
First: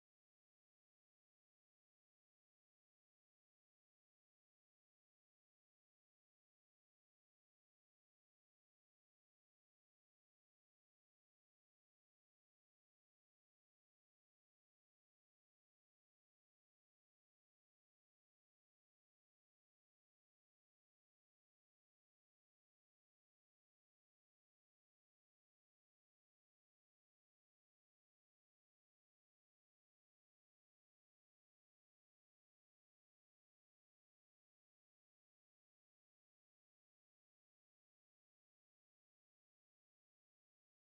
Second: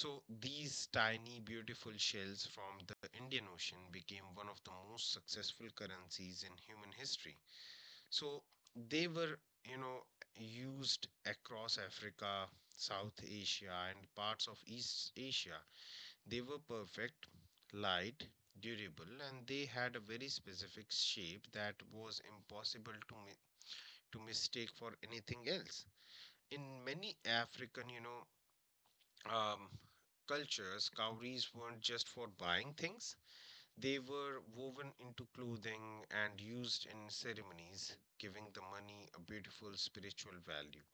So these tiny beautiful shells from the Indian Ocean became one of the most successful currencies in human history. So they were, you know, used across Africa, South Asia, and parts of East Asia. They were perfect, light, durable, and they had a very specific shape that was impossible to to mistake for anything else. In many African, um, cultures, cowries weren't just for buying things. They were woven into clothing and used in ceremonies, giving the money a beautiful spiritual value.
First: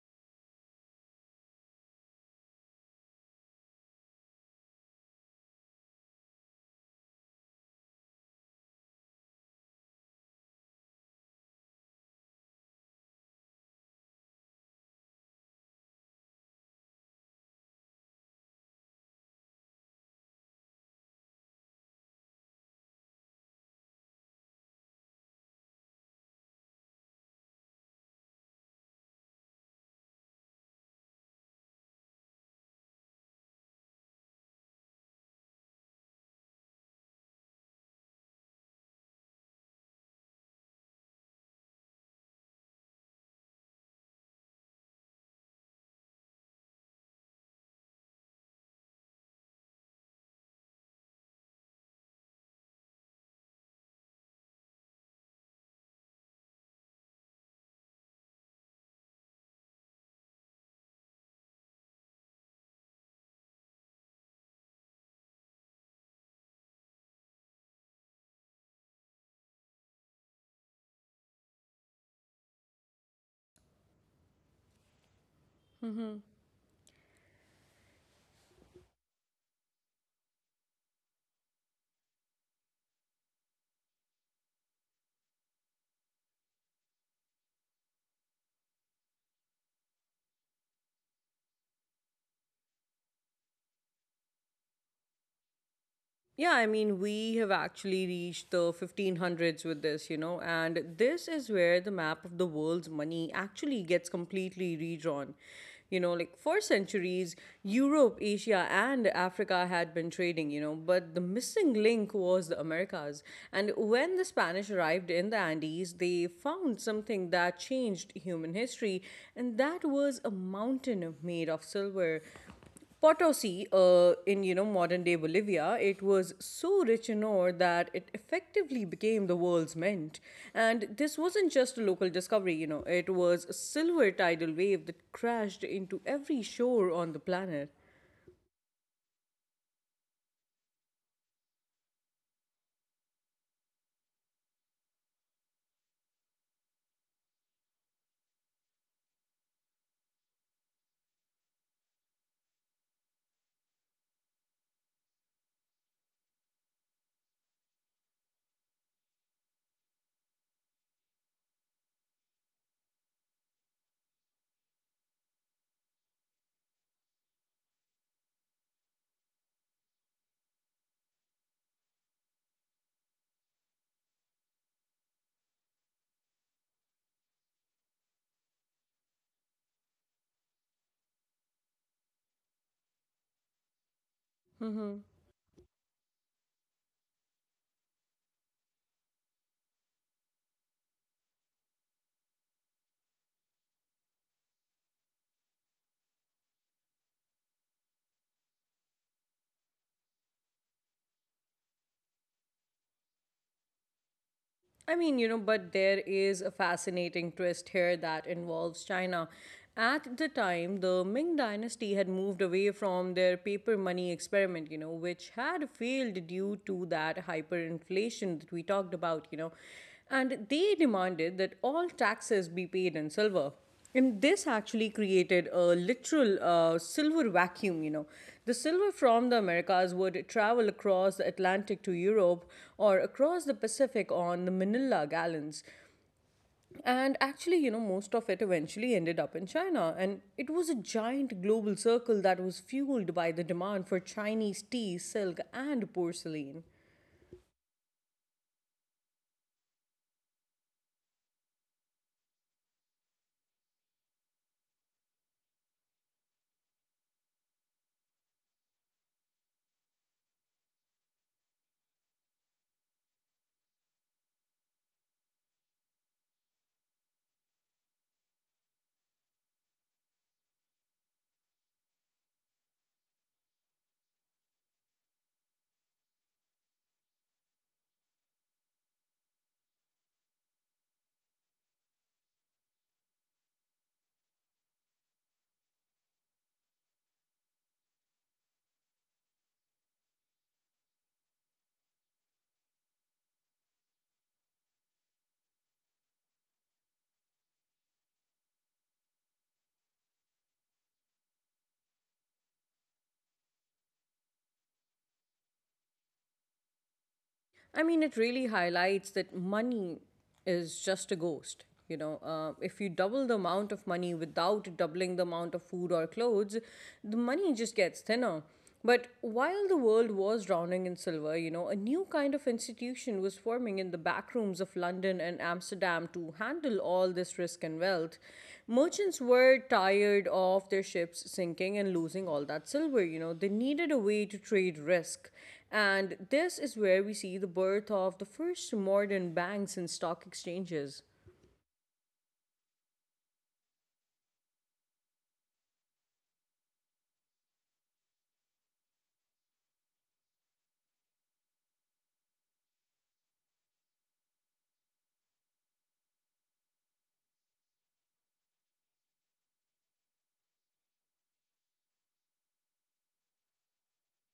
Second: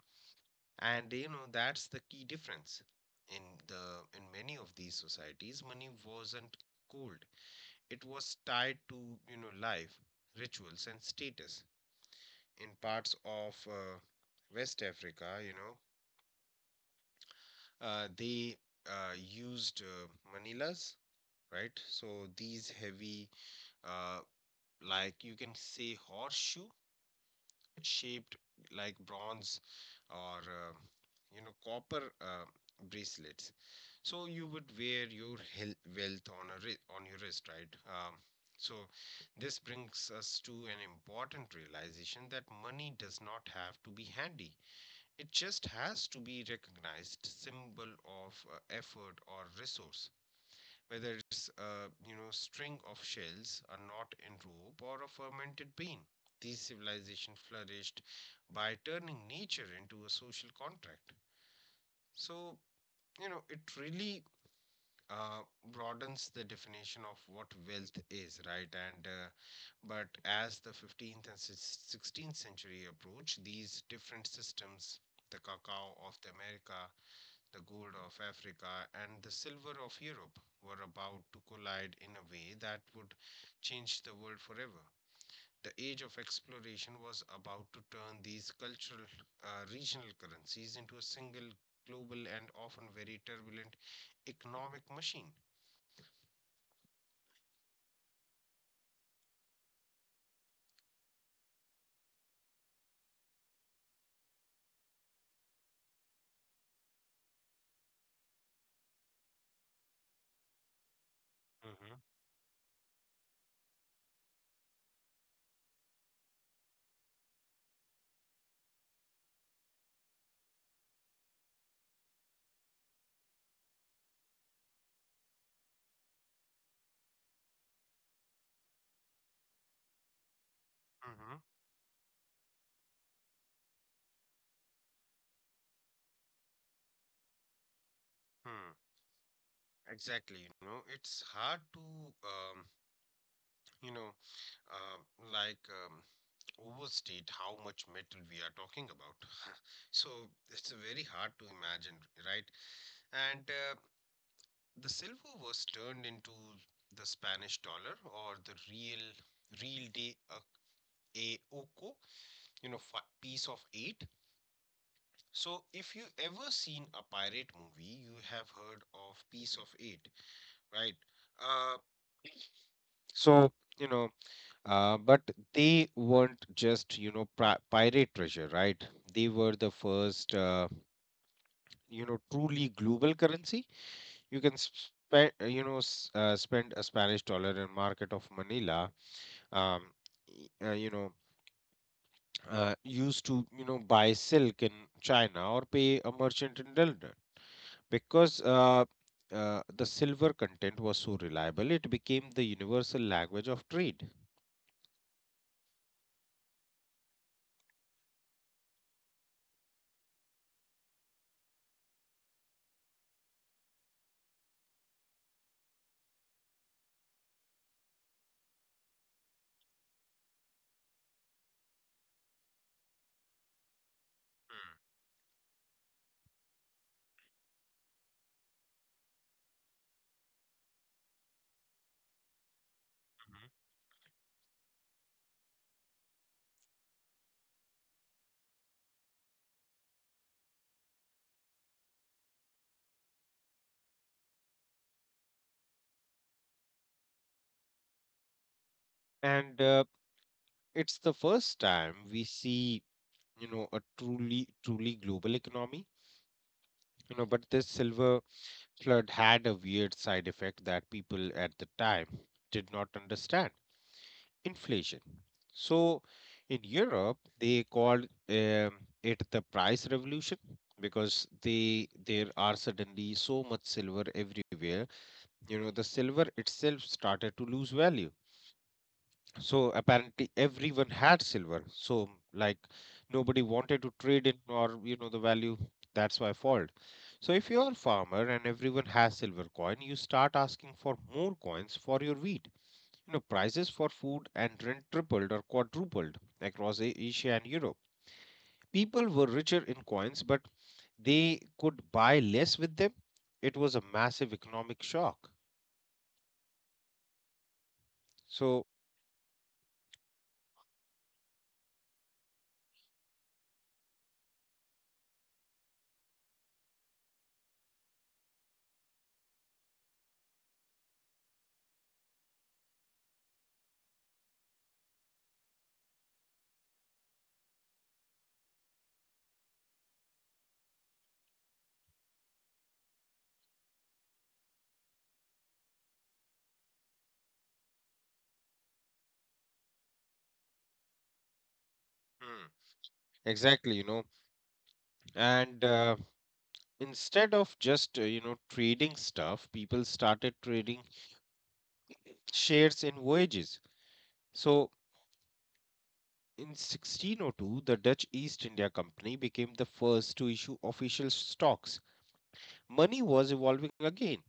And you know, that's the key difference. In many of these societies, money wasn't gold. It was tied to, you know, life, rituals and status. In parts of West Africa, you know, they used manilas, right? So these heavy, uh, like you can say horseshoe shaped, like bronze or, you know, copper bracelets. So you would wear your wealth on a on your wrist, right? So this brings us to an important realization that money does not have to be handy. It just has to be recognized symbol of effort or resource, whether it's a, you know, string of shells, a knot in rope, or a fermented bean. These civilizations flourished by turning nature into a social contract. So, you know, it really uh, broadens the definition of what wealth is, right? And But as the 15th and 16th century approach, these different systems, the cacao of the America, the gold of Africa and the silver of Europe were about to collide in a way that would change the world forever. The age of exploration was about to turn these cultural regional currencies into a single global and often very turbulent economic machine. Yeah, I mean, we have actually reached the 1500s with this, you know, and this is where the map of the world's money actually gets completely redrawn. You know, like, for centuries, Europe, Asia, and Africa had been trading, you know, but the missing link Mm-hmm. was the Americas. And when the Spanish arrived in the Andes, they found something that changed human history, and that was a mountain made of silver. Potosi, in you know modern day Bolivia, it was so rich in ore that it effectively became the world's mint. And this Mm-hmm. wasn't just a local discovery, you know, it was a silver tidal wave that crashed into every shore on the planet. Hmm. Exactly. You know, it's hard to, you know, um, like um, overstate how much metal we are talking about. So it's very hard to imagine, right? And The silver was turned into the Spanish dollar or the real de a oco, you know, fi piece of eight. So if you ever seen a pirate movie, you have heard of piece of eight, right? Uh, so, you know, but they weren't just, you know, pri pirate treasure, right? They were the first, you know, truly global currency. You can Mm-hmm. spend, spend a Spanish dollar in market of Manila. Um, y- uh, you know, Used to, you know, buy silk in China or pay a merchant in London because, the silver content was so reliable. It became the universal language of trade. I mean, you know, but there is a fascinating twist here that involves China. At the time, the Ming dynasty had moved away from their paper money experiment, you know, which had failed due to that hyperinflation that we talked about, you know, and they demanded that all taxes be paid in silver. And this Mm, actually created a literal silver vacuum, you know. The silver from the Americas would travel across the Atlantic to Europe or mhm. across the Pacific on the Manila gallons. And actually, you know, most of it eventually ended up in China. And it was a giant global circle that was fueled by the demand for Chinese tea, silk, and porcelain. and It's the first time we see, you know, a truly global economy. You know, but this silver flood had a weird side effect that people at the time did not understand: inflation. So in Europe they called, it the price revolution, because they there are suddenly so much silver everywhere, you know, the silver itself started to lose value. So apparently everyone had silver. So like nobody wanted to trade in, or you know, the value, that's why fault. So if you're a farmer and everyone has silver coin, you start asking for more coins for your wheat. You know, prices for food and rent tripled or quadrupled across Asia and Europe. People were richer in coins, but they could buy less with them. It was a massive economic shock. I mean, it really highlights So that money is just a ghost. You know, if you double the amount of money without doubling the amount of food or clothes, the money just gets thinner. But while the world was drowning in silver, you know, a new kind of institution was forming in the back rooms of London and Amsterdam to handle all this risk and wealth. Merchants were tired of their ships sinking and losing all that silver. You know, they needed a way to trade risk, and this is where we see the birth of the first modern banks and stock exchanges. hmm, exactly, you know, and instead of just, you know, trading stuff, people started trading shares in voyages. So in 1602 the Dutch East India Company became the first to issue official stocks. Money was evolving again.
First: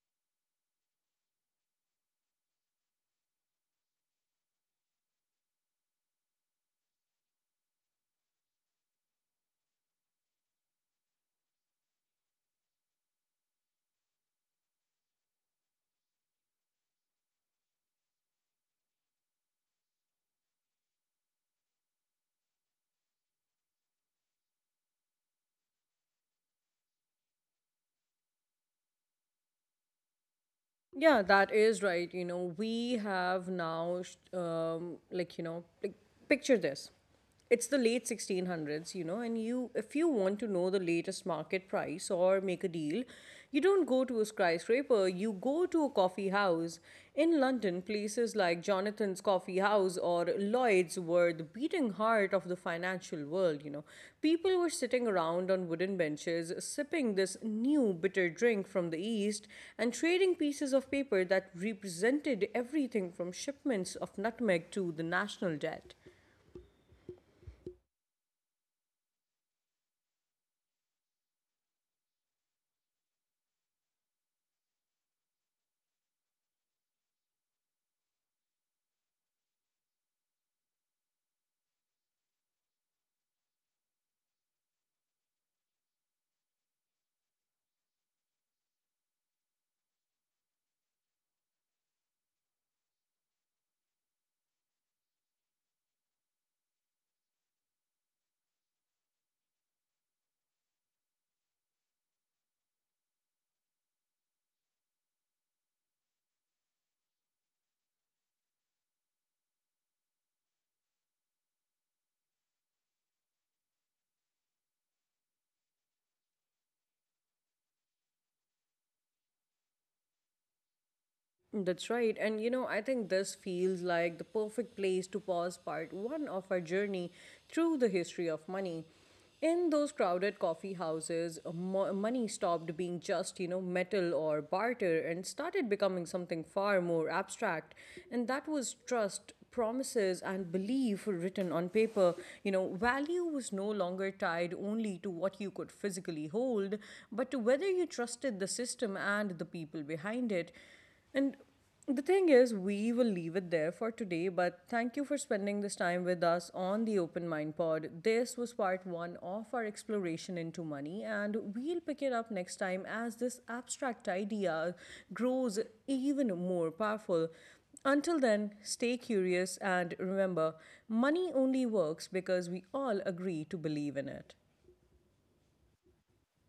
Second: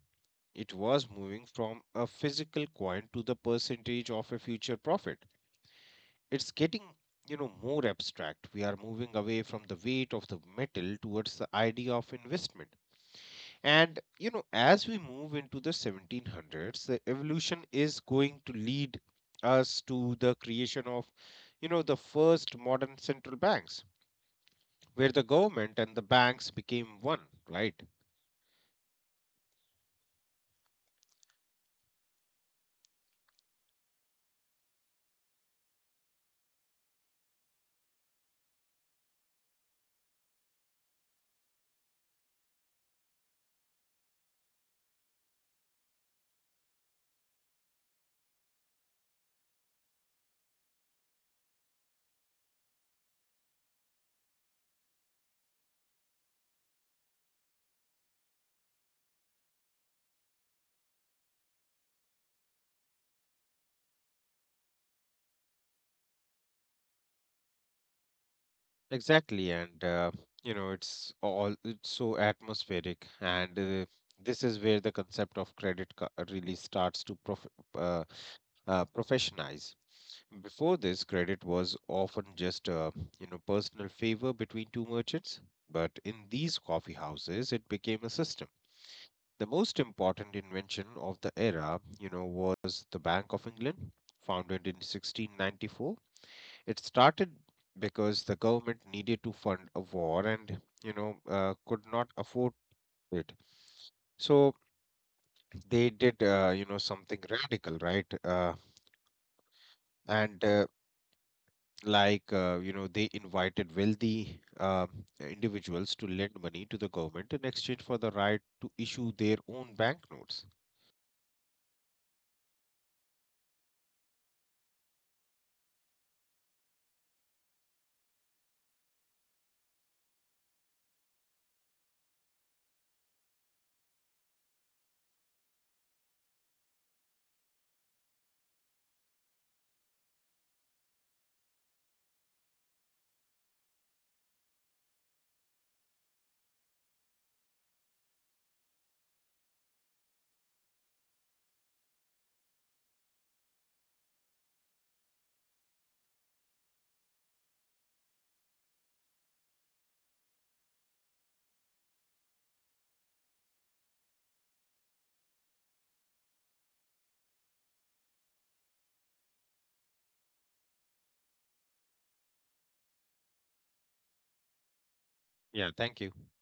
It was moving from a physical coin to the percentage of a future profit. It's getting, you know, more abstract. We are moving away from the weight of the metal towards the idea of investment. And you know, as we move into the 1700s, the evolution is going to lead us to the creation of, you know, the first modern central banks, where the government and the banks became one, right? Yeah, that is right. You know, we have now, like, you know, like, picture this. It's the late 1600s, you know, and you, if you want to know the latest market price or make a deal, you don't go to a skyscraper, you go to a coffee house. In London, places like Jonathan's Coffee House or Lloyd's were the beating heart of the financial world, you know. People were sitting around on wooden benches, sipping this new bitter drink from the East and trading pieces of paper that represented everything from shipments of nutmeg to the national debt. Exactly, and you know, it's so atmospheric, and this is where the concept of credit really starts to uh, professionalize. Before this, credit was often just a, you know, personal favor between two merchants, but in these coffee houses, it became a system. The most important invention of the era, you know, was the Bank of England, founded in 1694. It started because the government needed to fund a war and, you know, could not afford it. So they did, you know, something radical, right? And like You know, they invited wealthy individuals to lend money to the government in exchange for the right to issue their own banknotes. That's right. And you know, I think this feels like the perfect place to pause part one of our journey through the history of money. In those crowded coffee houses, money stopped being just, you know, metal or barter and started becoming something far more abstract. And that was trust, promises, and belief written on paper. You know, value was no longer tied only to what you could physically hold, but to whether you trusted the system and the people behind it. And the thing is, we will leave it there for today, but thank you for spending this time with us on the Open Mind Pod. This was part one of our exploration into money, and we'll pick it up next time as this abstract idea grows even more powerful. Until then, stay curious and remember: money only works because we all agree to believe in it. Yeah, thank you.